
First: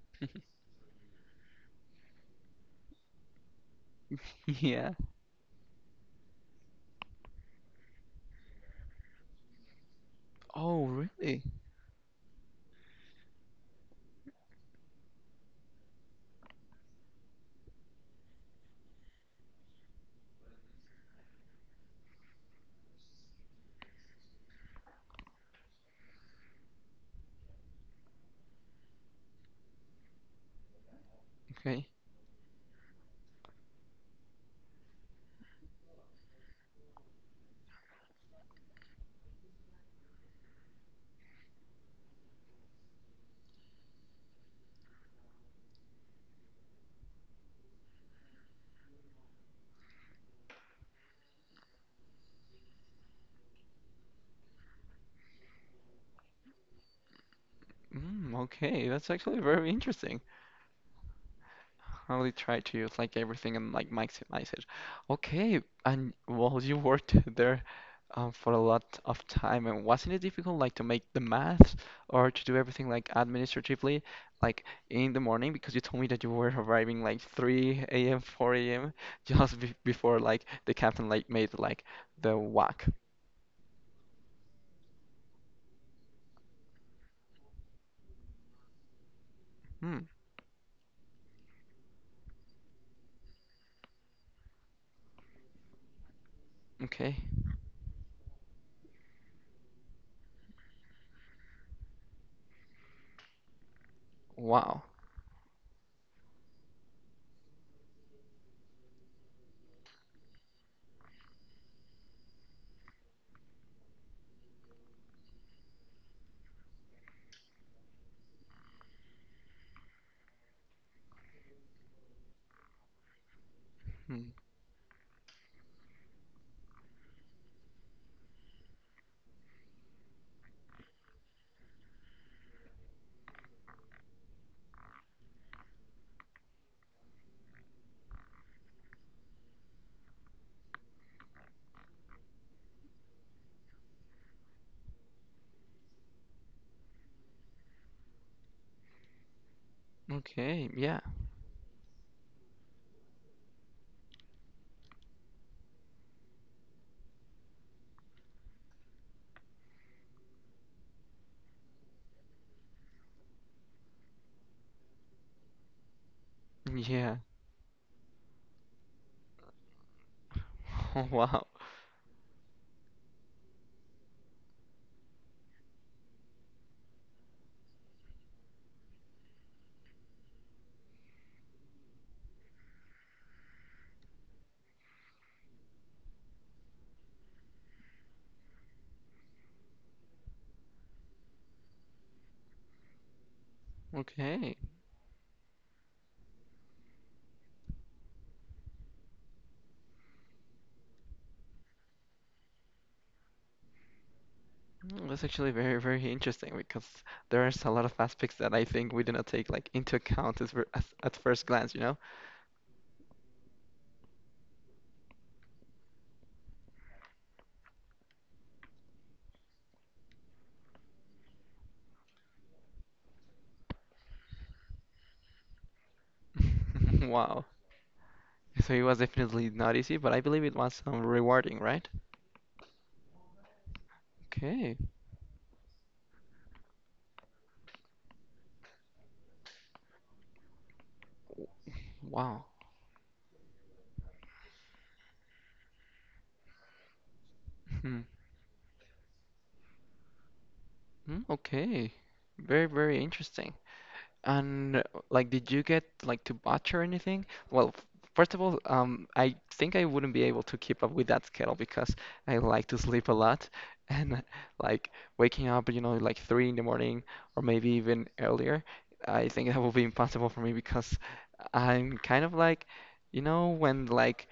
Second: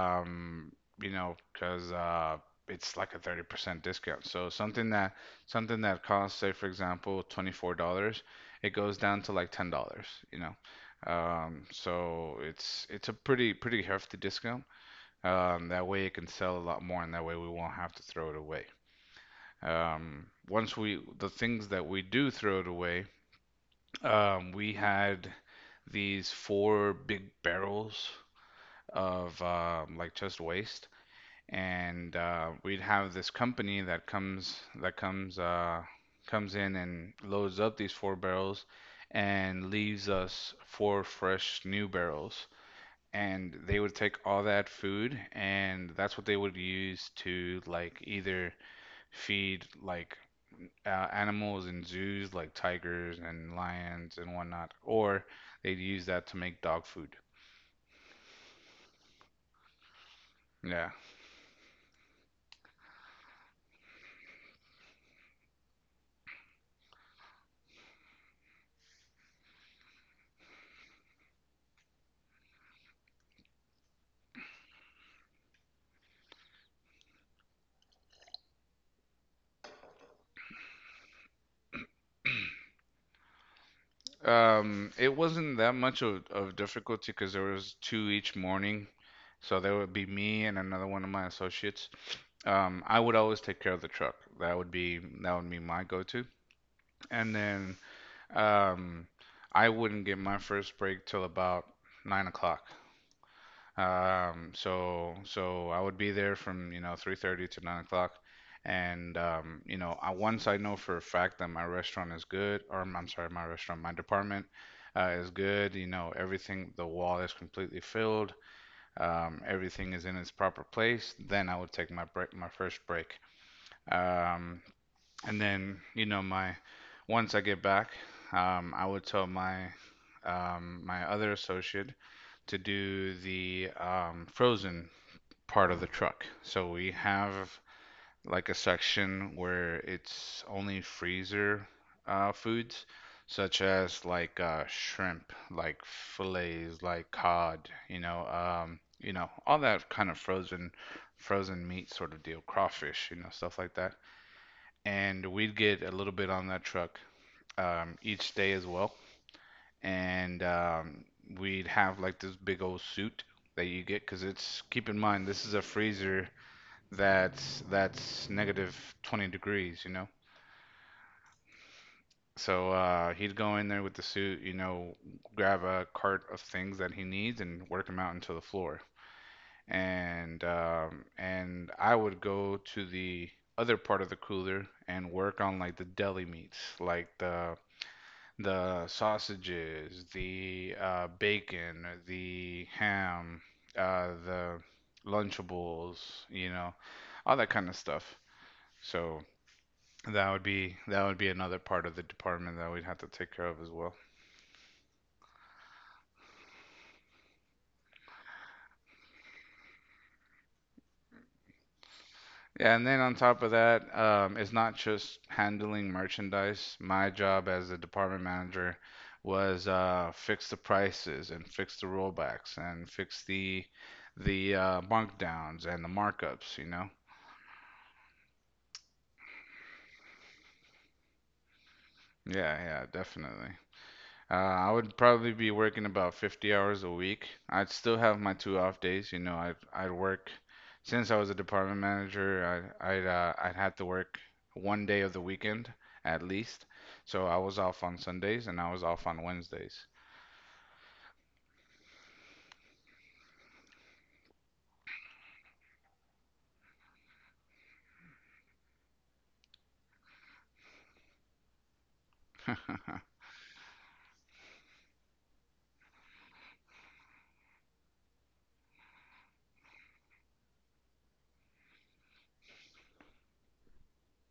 Speaker 1: you know, because it's like a 30% discount. So
Speaker 2: Yeah.
Speaker 1: something that costs, say for example, $24, it goes down to like $10, you know.
Speaker 2: Oh, really?
Speaker 1: So it's a pretty hefty discount. That way it can sell a lot more, and that way we won't have to throw it away. Once we, the things that we do throw it away, we had these four big barrels of like just waste
Speaker 2: Okay.
Speaker 1: and we'd have this company that comes comes in and loads up these four barrels and leaves us four fresh new barrels, and they would take all that food, and that's what they would use to like either feed like animals in zoos like tigers and lions and whatnot, or they'd use that to make dog food.
Speaker 2: Mm, okay, that's actually very interesting.
Speaker 1: Yeah.
Speaker 2: Really try to use like everything and like maximize it. Okay, and well, you worked there for a lot of time, and wasn't it difficult like to make the math or to do everything like administratively, like in the morning? Because you told me that you were arriving like 3 a.m., 4 a.m. just be before like the captain like made like the whack.
Speaker 1: It wasn't that much of difficulty because there was two each morning. So there would
Speaker 2: Hmm.
Speaker 1: be me and another one of my associates. I would always take care of the truck. That would be my go-to.
Speaker 2: Okay.
Speaker 1: And then um, I wouldn't get my first break till about 9 o'clock. Um,
Speaker 2: Wow.
Speaker 1: so so I would be there from, you know, 3:30 to 9 o'clock. And you know, I, once I know for a fact that my restaurant is good, or I'm sorry, my restaurant, my department is good, you know, everything, the wall is completely filled, everything is in its proper place, then I would take my break, my first break.
Speaker 2: Hmm.
Speaker 1: Um, and then, you know, my once I get back, I would tell my other associate to do the frozen part of the truck. So we have like a section where it's only freezer foods, such as like shrimp, like fillets, like cod, you know, all that kind of
Speaker 2: Okay. Yeah.
Speaker 1: frozen meat sort of deal, crawfish, you know, stuff like that, and we'd get a little bit on that truck each day as well. And we'd have like this big old suit that you get because, it's keep in mind, this is a freezer
Speaker 2: Yeah.
Speaker 1: that's negative 20 degrees, you know.
Speaker 2: Wow.
Speaker 1: So he'd go in there with the suit, you know, grab a cart of things that he needs and work them out into the floor. And I would go to the other part of the cooler and work on like the deli meats, like the sausages, the bacon, the ham,
Speaker 2: Okay.
Speaker 1: the Lunchables, you know, all that kind of stuff. So that would be another part of the department that we'd have to take care of as well.
Speaker 2: Mm, that's actually very, very interesting because there's a lot of aspects that I think we did not take like into account as, as at first glance, you know?
Speaker 1: Yeah, and then on top of that, it's not just handling merchandise. My job as a department manager was fix the prices and fix the rollbacks and fix the markdowns and the markups, you know.
Speaker 2: Wow. So it was definitely not easy, but I believe it was rewarding, right?
Speaker 1: Yeah, yeah, definitely. I
Speaker 2: Okay.
Speaker 1: would probably be working about 50 hours a week. I'd still have my two off days. You know, I'd work since I was a department
Speaker 2: Wow.
Speaker 1: manager. I'd had to work 1 day of the weekend at least. So I was off on
Speaker 2: Hmm.
Speaker 1: Sundays and I was off on Wednesdays.
Speaker 2: Hmm, okay. Very, very interesting. And like, did you get like to botch or anything? Well, first of all, I think I wouldn't be able to keep up with that schedule because I like to sleep a lot, and like waking up, you know, like 3 in the morning or maybe even earlier. I think that will be impossible for me because I'm kind of like, you know, when like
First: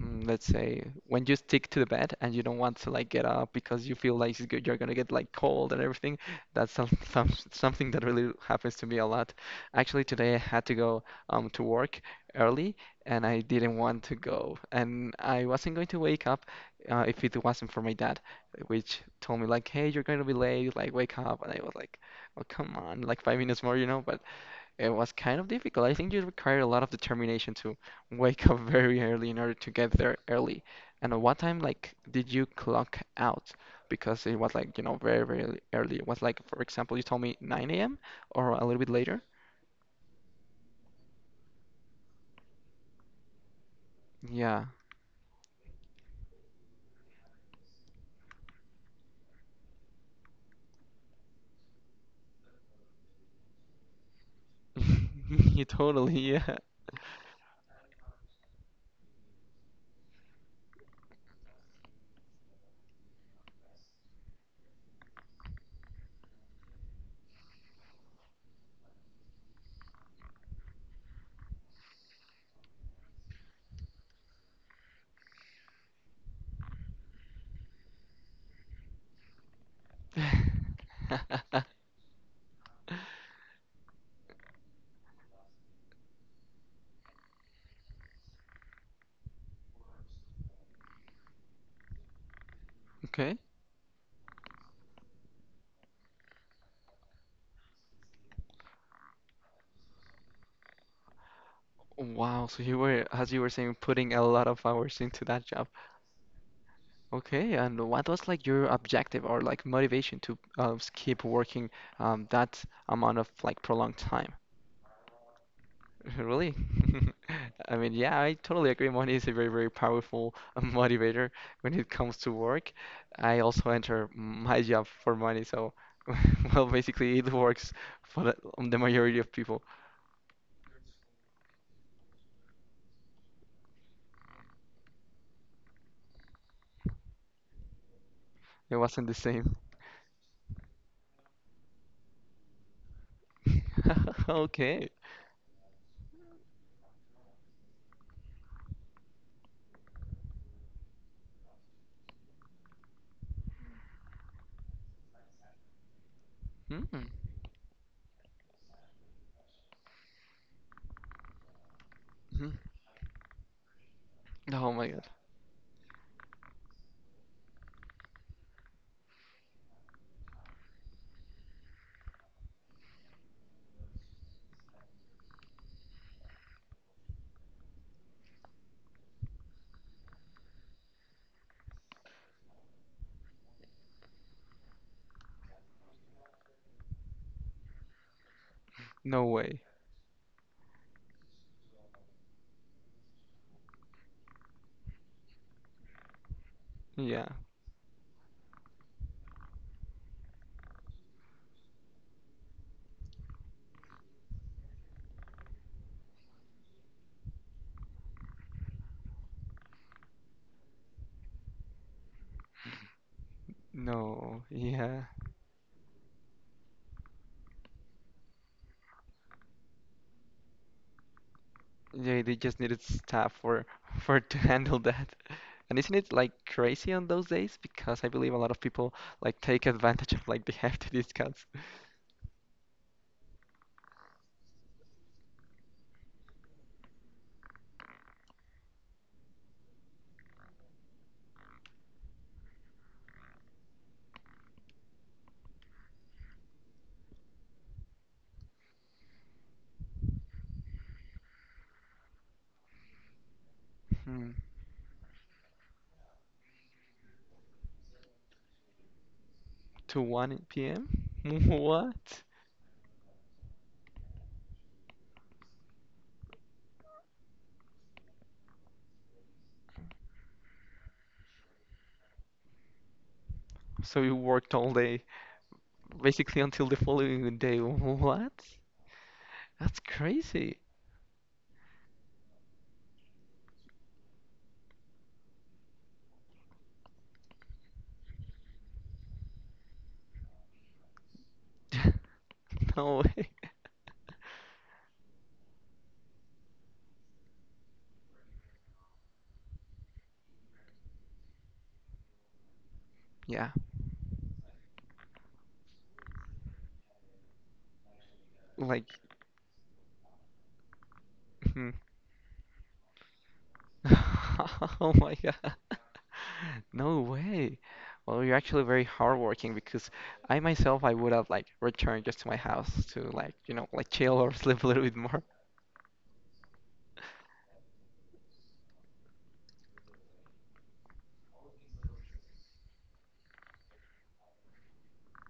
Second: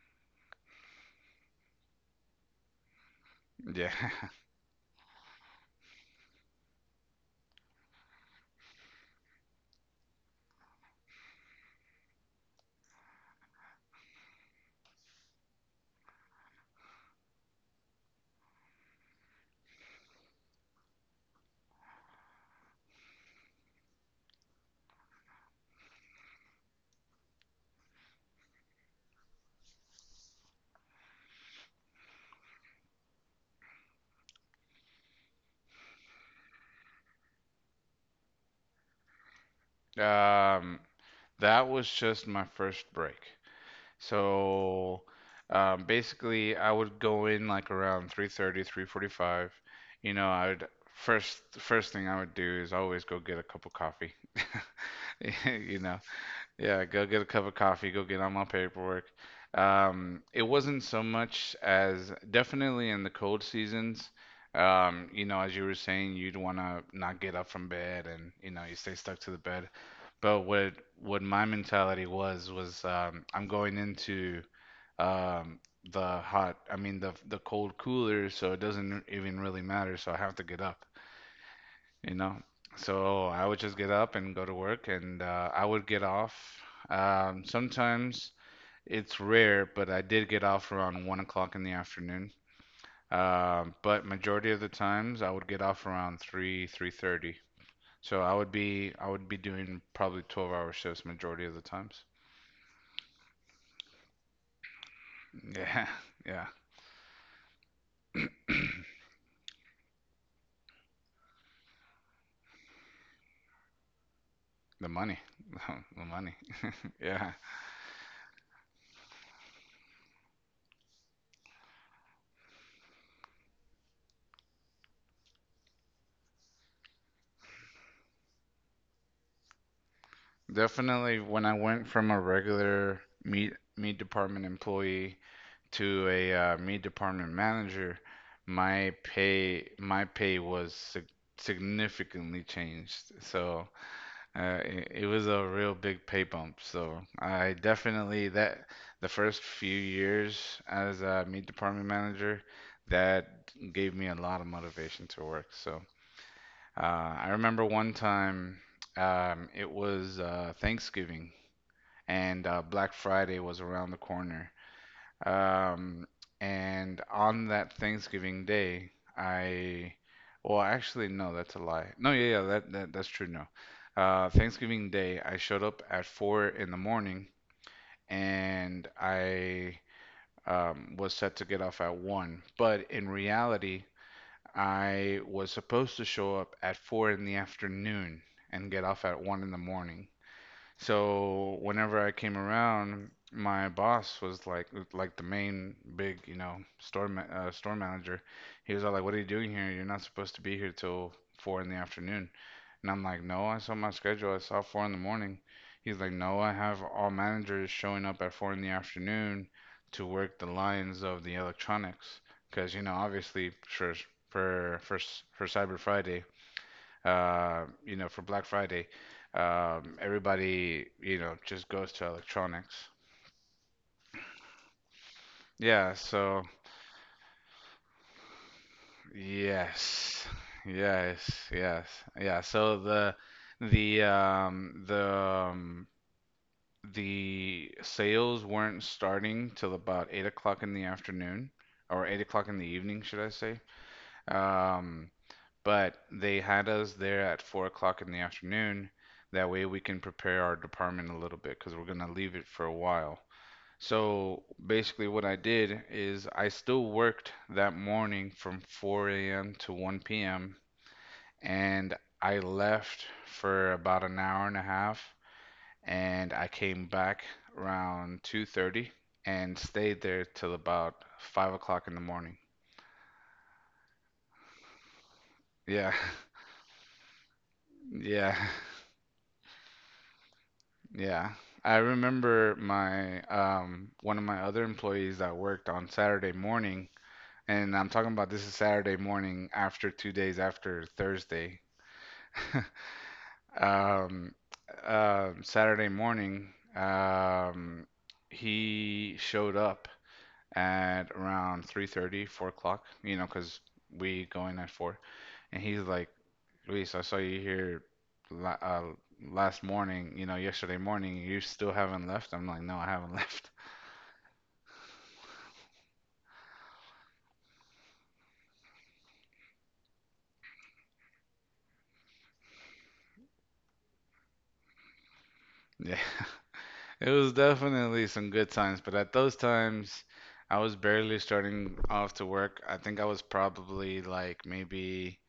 Speaker 2: let's say when you stick to the bed and you don't want to like get up because
Speaker 1: Yeah.
Speaker 2: you feel like you're gonna get like cold and everything something that really happens to me a lot. Actually today I had to go to work early and I didn't want to go and I wasn't going to wake up if it wasn't for my dad which told me like hey you're going to be late like wake up and I was like oh come on like 5 minutes more you know but it was kind of difficult. I think you required a lot of determination to wake up very early in order to get there early. And at what time, like, did you clock out? Because it was like, you know, very, very early. It was like, for example, you told me 9 a.m. or a little bit later.
Speaker 1: Um, that was just my first break.
Speaker 2: Yeah.
Speaker 1: So basically, I would go in like around 3:30, 3:45. You know, I would first thing I would do is always go get a cup of coffee.
Speaker 2: You
Speaker 1: You know,
Speaker 2: totally, yeah.
Speaker 1: yeah, go get a cup of coffee, go get on my paperwork. It wasn't so much as definitely in the cold seasons. You know, as you were saying, you'd want to not get up from bed and, you know, you stay stuck to the bed. But what my mentality was I'm going into um, the hot, I mean the cold cooler, so it doesn't even really matter, so I have to get up you know. So I would just get up and go to work, and I would get off. Sometimes it's rare, but I did get off around 1 o'clock in the afternoon.
Speaker 2: Okay.
Speaker 1: But majority of the times I would get off around three, 3:30. So I would be doing probably 12-hour shifts majority of the times.
Speaker 2: Wow. So you were, as you were saying, putting a lot of hours into that job.
Speaker 1: Yeah, yeah.
Speaker 2: Okay, and what was like your objective or like motivation to keep working that amount of like prolonged time?
Speaker 1: The money. The money.
Speaker 2: Really?
Speaker 1: Yeah.
Speaker 2: I mean, yeah, I totally agree. Money is a very, very powerful motivator when it comes to work. I also enter my job for money, so well, basically it works for on the majority of people.
Speaker 1: Definitely when I went from a regular meat department employee to a meat department manager,
Speaker 2: It
Speaker 1: my
Speaker 2: wasn't the same.
Speaker 1: pay my pay was sig significantly changed. So
Speaker 2: Okay.
Speaker 1: it was a real big pay bump. So I definitely that the first few years as a meat department manager, that gave me a lot of motivation to work. So uh,
Speaker 2: Hmm.
Speaker 1: I remember one time it was Thanksgiving and
Speaker 2: Mhm.
Speaker 1: Black Friday was around the corner.
Speaker 2: Oh my God.
Speaker 1: Um, and on that Thanksgiving Day, I, well, actually, no, that's a lie. No, yeah, yeah, that's true. No, Thanksgiving Day, I showed up at four in the morning, and I was set to get off at one. But in reality, I was supposed to show up at four in the afternoon and get off at
Speaker 2: No
Speaker 1: one in the
Speaker 2: way.
Speaker 1: morning. So whenever I came around, my boss was like the main big, you know,
Speaker 2: Yeah.
Speaker 1: store manager. He was all like, "What are you doing here? You're not supposed to be here till four in the afternoon." And I'm like, "No, I saw my schedule. I saw four in the morning." He's like, "No, I have all managers showing up at four in the afternoon to work the lines of the electronics, because you know, obviously,
Speaker 2: No.
Speaker 1: for for
Speaker 2: Yeah.
Speaker 1: for Cyber Friday." You know, for Black Friday, everybody, you know, just goes to
Speaker 2: Yeah, they just needed
Speaker 1: electronics.
Speaker 2: staff for for to handle that. And isn't
Speaker 1: Yeah,
Speaker 2: it like
Speaker 1: so
Speaker 2: crazy on those days? Because I believe a lot of people like take advantage of
Speaker 1: yes,
Speaker 2: like the hefty
Speaker 1: yes,
Speaker 2: discounts.
Speaker 1: yes, yeah. So the um, the um, the sales weren't starting till about 8 o'clock in the afternoon, or 8 o'clock in the evening, should I say? Um, But they had us there at 4 o'clock in the afternoon. That way we can prepare our department a little bit because we're gonna leave it for a while.
Speaker 2: Hmm.
Speaker 1: So basically, what I did is I still worked that morning from 4 a.m. to
Speaker 2: To
Speaker 1: 1 p.m.
Speaker 2: 1 p.m.?
Speaker 1: and
Speaker 2: What?
Speaker 1: I left for about an hour and a half and I came back around 2:30 and stayed there till about 5 o'clock in the morning.
Speaker 2: So you worked all day,
Speaker 1: Yeah,
Speaker 2: basically until the following day. What?
Speaker 1: yeah.
Speaker 2: That's crazy.
Speaker 1: Yeah, I remember my one of my other employees that worked on Saturday morning, and I'm talking about this is Saturday morning after 2 days after Thursday.
Speaker 2: No way.
Speaker 1: Um, Saturday morning, he showed up at around 3:30, 4 o'clock, you know,
Speaker 2: Yeah,
Speaker 1: 'cause we go in at 4. And he's like, Luis, I saw you here la
Speaker 2: like,
Speaker 1: last morning, you know, yesterday morning. You
Speaker 2: hmm.
Speaker 1: still haven't left? I'm like, no, I haven't left.
Speaker 2: Oh my God. No way. Well, you're actually very hardworking because I myself I would have like returned just to my house to like, you know, like chill or sleep a little bit more.
Speaker 1: Yeah, it was definitely some good times, but at those times, I was barely starting off to work. I think I was probably like maybe,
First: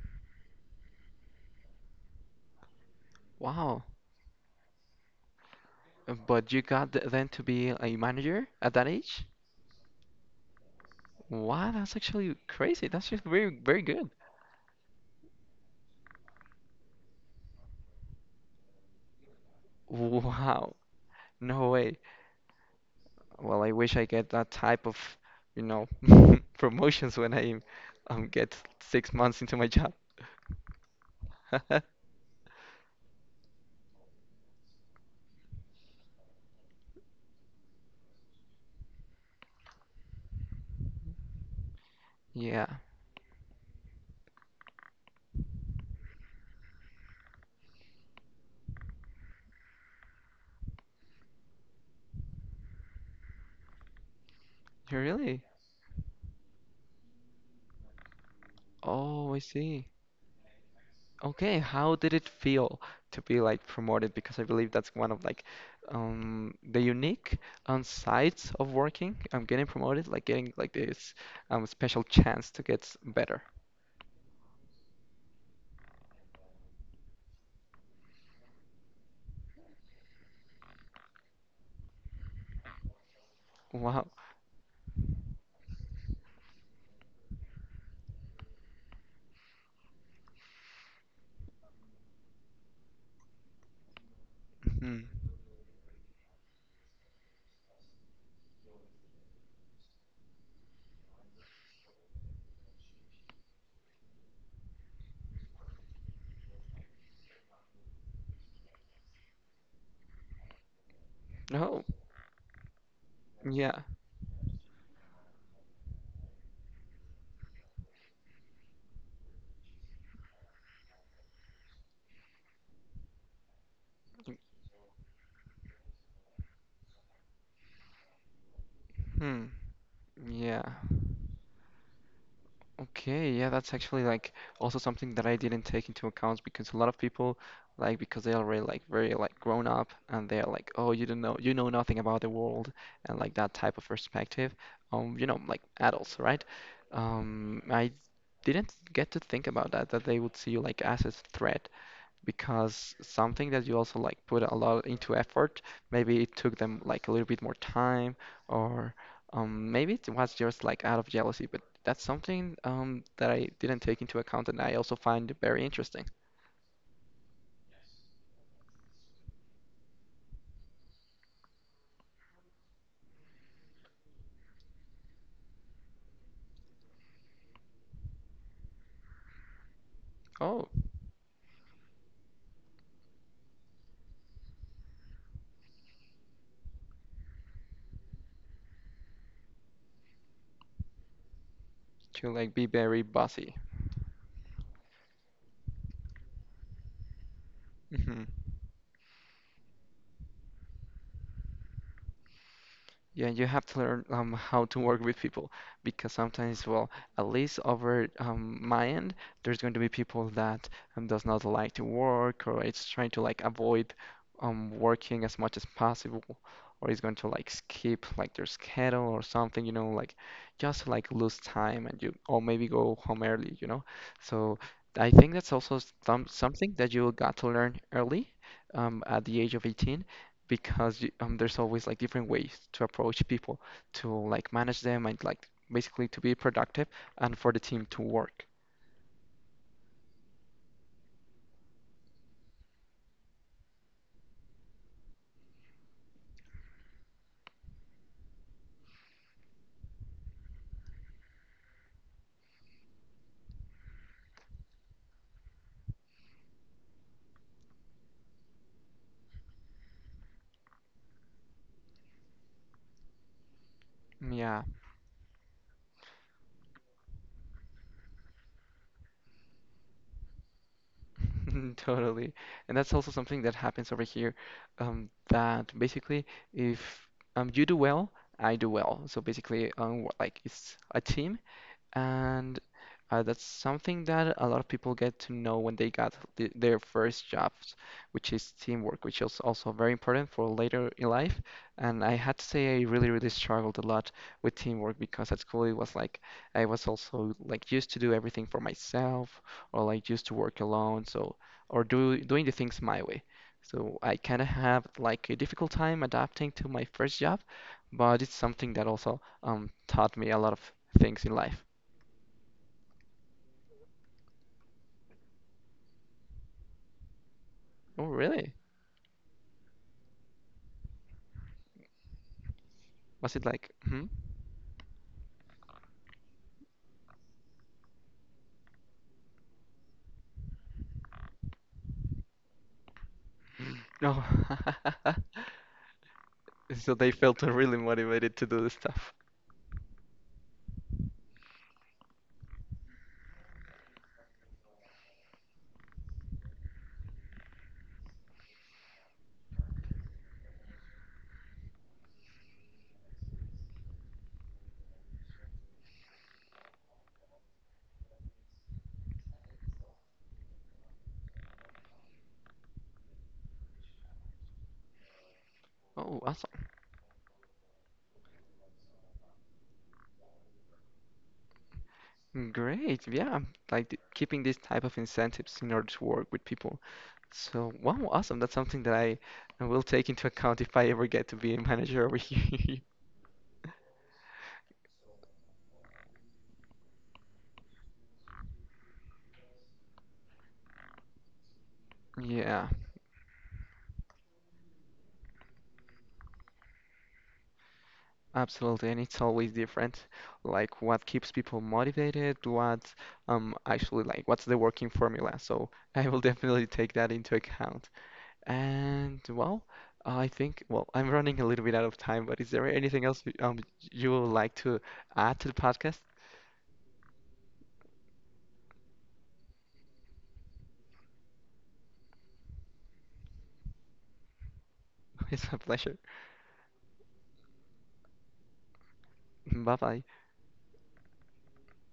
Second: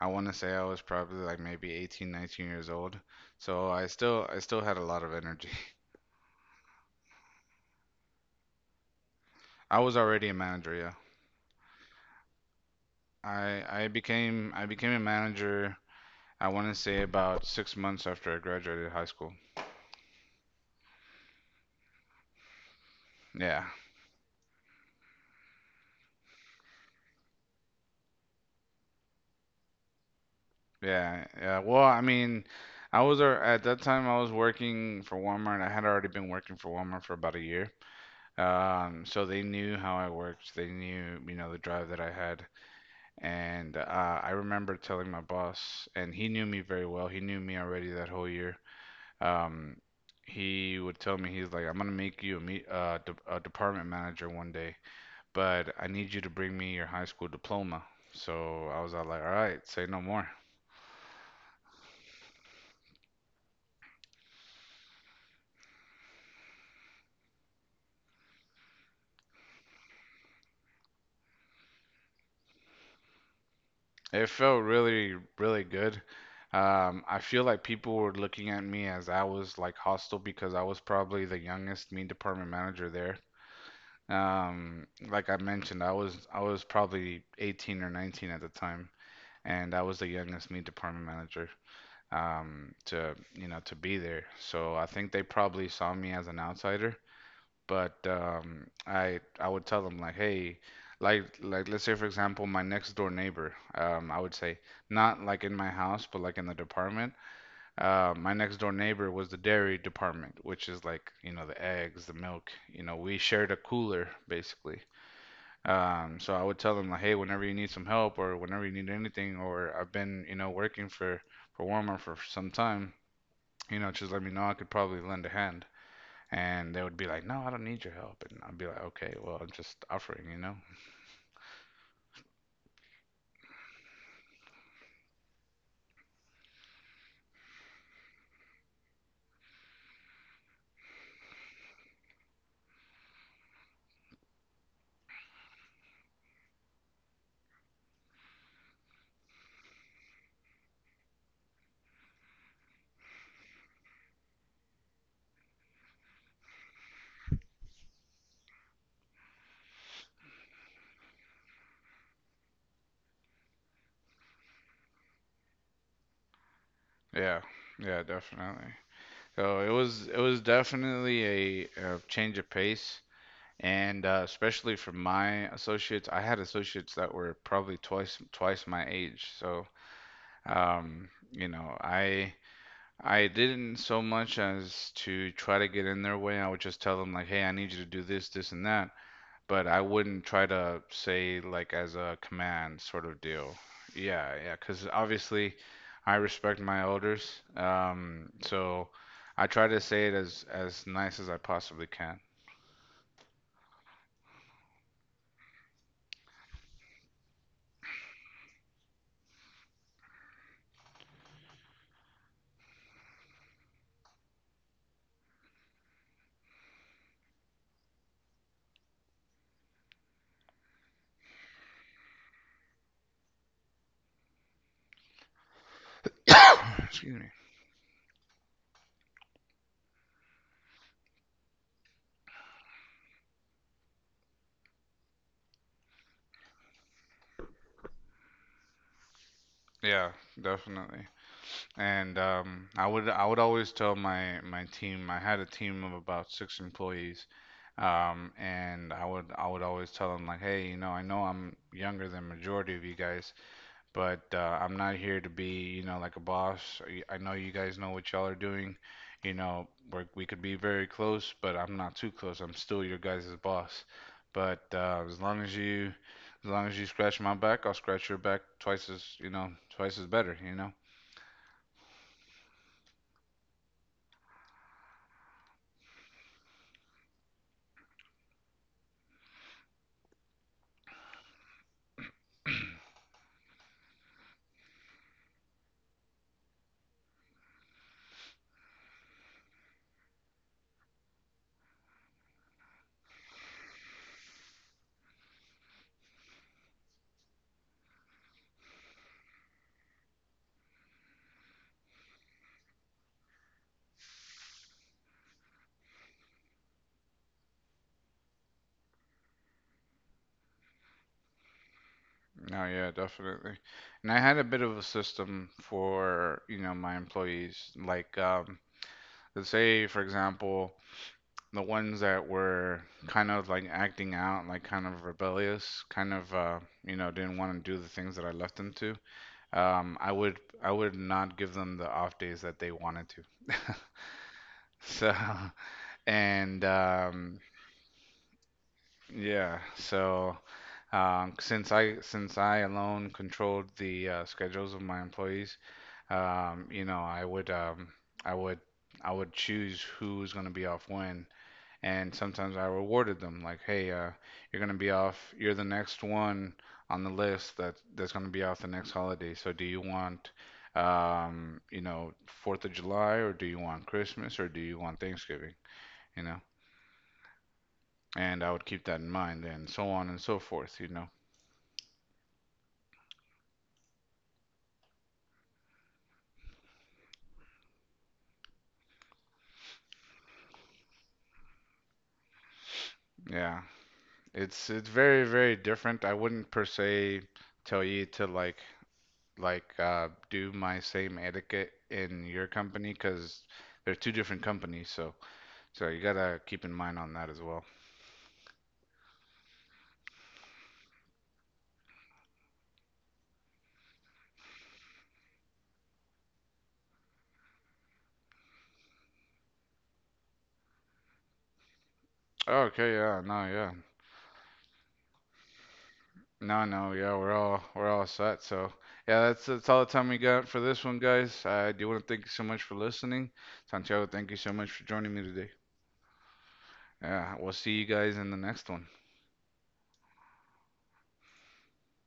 Speaker 1: I want to say I was probably like maybe 18, 19 years old. So
Speaker 2: Wow.
Speaker 1: I still had a lot of energy.
Speaker 2: But you got then to be a manager at that age?
Speaker 1: I was already a manager, yeah.
Speaker 2: Wow, that's actually crazy. That's just very,
Speaker 1: I
Speaker 2: very
Speaker 1: I
Speaker 2: good.
Speaker 1: became I became a manager, I want to say about 6 months after I graduated high school.
Speaker 2: Wow. No way.
Speaker 1: Yeah,
Speaker 2: Well, I wish I get that type of, you know, promotions when I get 6 months into my job.
Speaker 1: yeah, yeah. Well, I mean, at that time I was working for Walmart. I had already been working for Walmart for about a year. So they knew how I worked. They knew, you know, the drive that I had.
Speaker 2: Yeah.
Speaker 1: And I remember telling my boss, and he knew me very well. He knew me already that whole year. Um, he would tell me, he's like, I'm gonna make you a meet de a department manager 1 day,
Speaker 2: Really?
Speaker 1: but I need you to bring me your high school diploma. So I was all like, all
Speaker 2: Oh, I
Speaker 1: right, say
Speaker 2: see.
Speaker 1: no more.
Speaker 2: Okay, how did it feel to be like promoted? Because I believe that's one of like the unique sides of working. I'm getting promoted, like getting like this special chance to get better.
Speaker 1: It felt really, really good. I feel like people were looking at me as I was like hostile because I was probably the youngest meat department manager there.
Speaker 2: Wow.
Speaker 1: Like I mentioned, I was probably 18 or 19 at the time, and I was the youngest meat department manager to you know to be there. So I
Speaker 2: Hmm.
Speaker 1: think they probably saw me as an outsider, but um, I would tell them like, hey, like let's say for example my next door neighbor, I would say not like in my house, but like in the department. My next door neighbor was the dairy department, which is like you know the
Speaker 2: Oh,
Speaker 1: eggs, the milk. You know we shared a
Speaker 2: yeah.
Speaker 1: cooler basically. So I would tell them like, hey, whenever you need some help or whenever you need anything, or I've been you know working for Walmart for some time, you know just let me know. I could probably lend a hand. And they would be like, "No, I don't need your help." And I'd be like, "Okay, well,
Speaker 2: Hmm.
Speaker 1: I'm just offering, you know."
Speaker 2: Yeah. Okay, yeah, that's actually like also something that I didn't take into account because a lot of people like because they are already like very like grown up and they're like, oh, you don't know, you know nothing about the world and like that type of perspective. You know, like adults, right? I didn't get to think about that that they would see you like as a threat because something that you also like put a lot into effort, maybe it took them like a little bit more time, or maybe it was just like out of jealousy. But that's something that I didn't take into account, and I also find very interesting.
Speaker 1: Yeah. Yeah, definitely. So it was definitely a change of pace, and especially for my associates, I had associates that were probably twice my age. So
Speaker 2: Oh,
Speaker 1: you know, I didn't so much as to try to get in their way. I would just tell them like, "Hey, I need you to do this, this, and that," but I wouldn't try to say like as a
Speaker 2: to like be
Speaker 1: command
Speaker 2: very
Speaker 1: sort of deal.
Speaker 2: bossy.
Speaker 1: Yeah, yeah, because obviously I respect my elders,
Speaker 2: Mm-hmm.
Speaker 1: so I try to say it as nice as I possibly can.
Speaker 2: Yeah, you have to learn how to work with people because sometimes, well, at least over my end, there's going to be people that does not like to work or it's trying to like avoid working as much as possible or is going to like skip like their schedule or something, you know, like just to, like lose time and you or maybe go home early, you know. So I think that's also something that
Speaker 1: Excuse
Speaker 2: you
Speaker 1: me.
Speaker 2: got to learn early at the age of 18 because you, there's always like different ways to approach people to like manage them and like basically to be productive and for the team to work.
Speaker 1: Yeah, definitely. And um, I would always tell my team. I had a team of about six employees, and I would always tell them like, hey, you know, I know I'm younger than majority of you guys, but I'm not here to be, you know, like a boss. I know you guys know what y'all are doing. You know, we're, we could be very close, but I'm not too close. I'm still your guys' boss. But
Speaker 2: Yeah,
Speaker 1: as long as as long as you scratch my back, I'll scratch your back twice as, you know, twice as better. You know?
Speaker 2: totally. And that's also something that happens over here, that basically if you do well, I do well. So basically, like it's a team. And that's something that a lot of people get to know when they got th their first jobs, which is teamwork, which is also very important for later in life. And I had to say I really, really struggled a lot with teamwork because at school it was like I was also like used to do everything for myself or like used to work alone, so or do doing the things my way. So I kind of have like a difficult time adapting to my first job, but it's something that also taught me a lot of things in life.
Speaker 1: No, yeah, definitely. And I had a bit of a system for, you know, my employees.
Speaker 2: Oh,
Speaker 1: Like,
Speaker 2: really?
Speaker 1: let's say, for example. The ones that were kind
Speaker 2: Was it
Speaker 1: of like
Speaker 2: like, hmm?
Speaker 1: acting out, like kind of rebellious, you know didn't want to do the things that I left them to. Um, I would not give them the off days that they wanted to.
Speaker 2: No.
Speaker 1: So and
Speaker 2: So they felt really motivated to do the stuff.
Speaker 1: yeah, so since I alone controlled the schedules of my employees, you know, I would I would choose who's going to be off when, and sometimes I rewarded them like, "Hey, you're gonna be off. You're the next one on the list that that's gonna be off the next holiday. So do you want, you know, Fourth of July, or do you want Christmas, or do you want Thanksgiving?
Speaker 2: Oh,
Speaker 1: You know?"
Speaker 2: awesome.
Speaker 1: And I would keep that in mind, and so on and so forth. You know?
Speaker 2: Great. Yeah. Like keeping these type of incentives in order to work with people. So, wow, awesome. That's something that I will take into account if I ever get to be a manager over here.
Speaker 1: Yeah, it's very very different. I wouldn't per se tell you to like do my same etiquette in your
Speaker 2: Yeah,
Speaker 1: company because they're two different companies, so. So you gotta keep in mind on that as well.
Speaker 2: absolutely. And it's always different. Like what keeps people motivated, what actually like what's the working formula. So I will definitely take that into account. And well, I think, well, I'm running a little bit out of time, but is there
Speaker 1: Okay,
Speaker 2: anything
Speaker 1: yeah,
Speaker 2: else
Speaker 1: no, yeah.
Speaker 2: you would like to add to the podcast?
Speaker 1: No, no, yeah, we're all set. So yeah, that's all the time we got for this one, guys. I do want to thank you so much for listening. Santiago, thank you so much for joining me
Speaker 2: It's
Speaker 1: today.
Speaker 2: a pleasure.
Speaker 1: Yeah, we'll see you guys in the next one.
Speaker 2: Bye bye.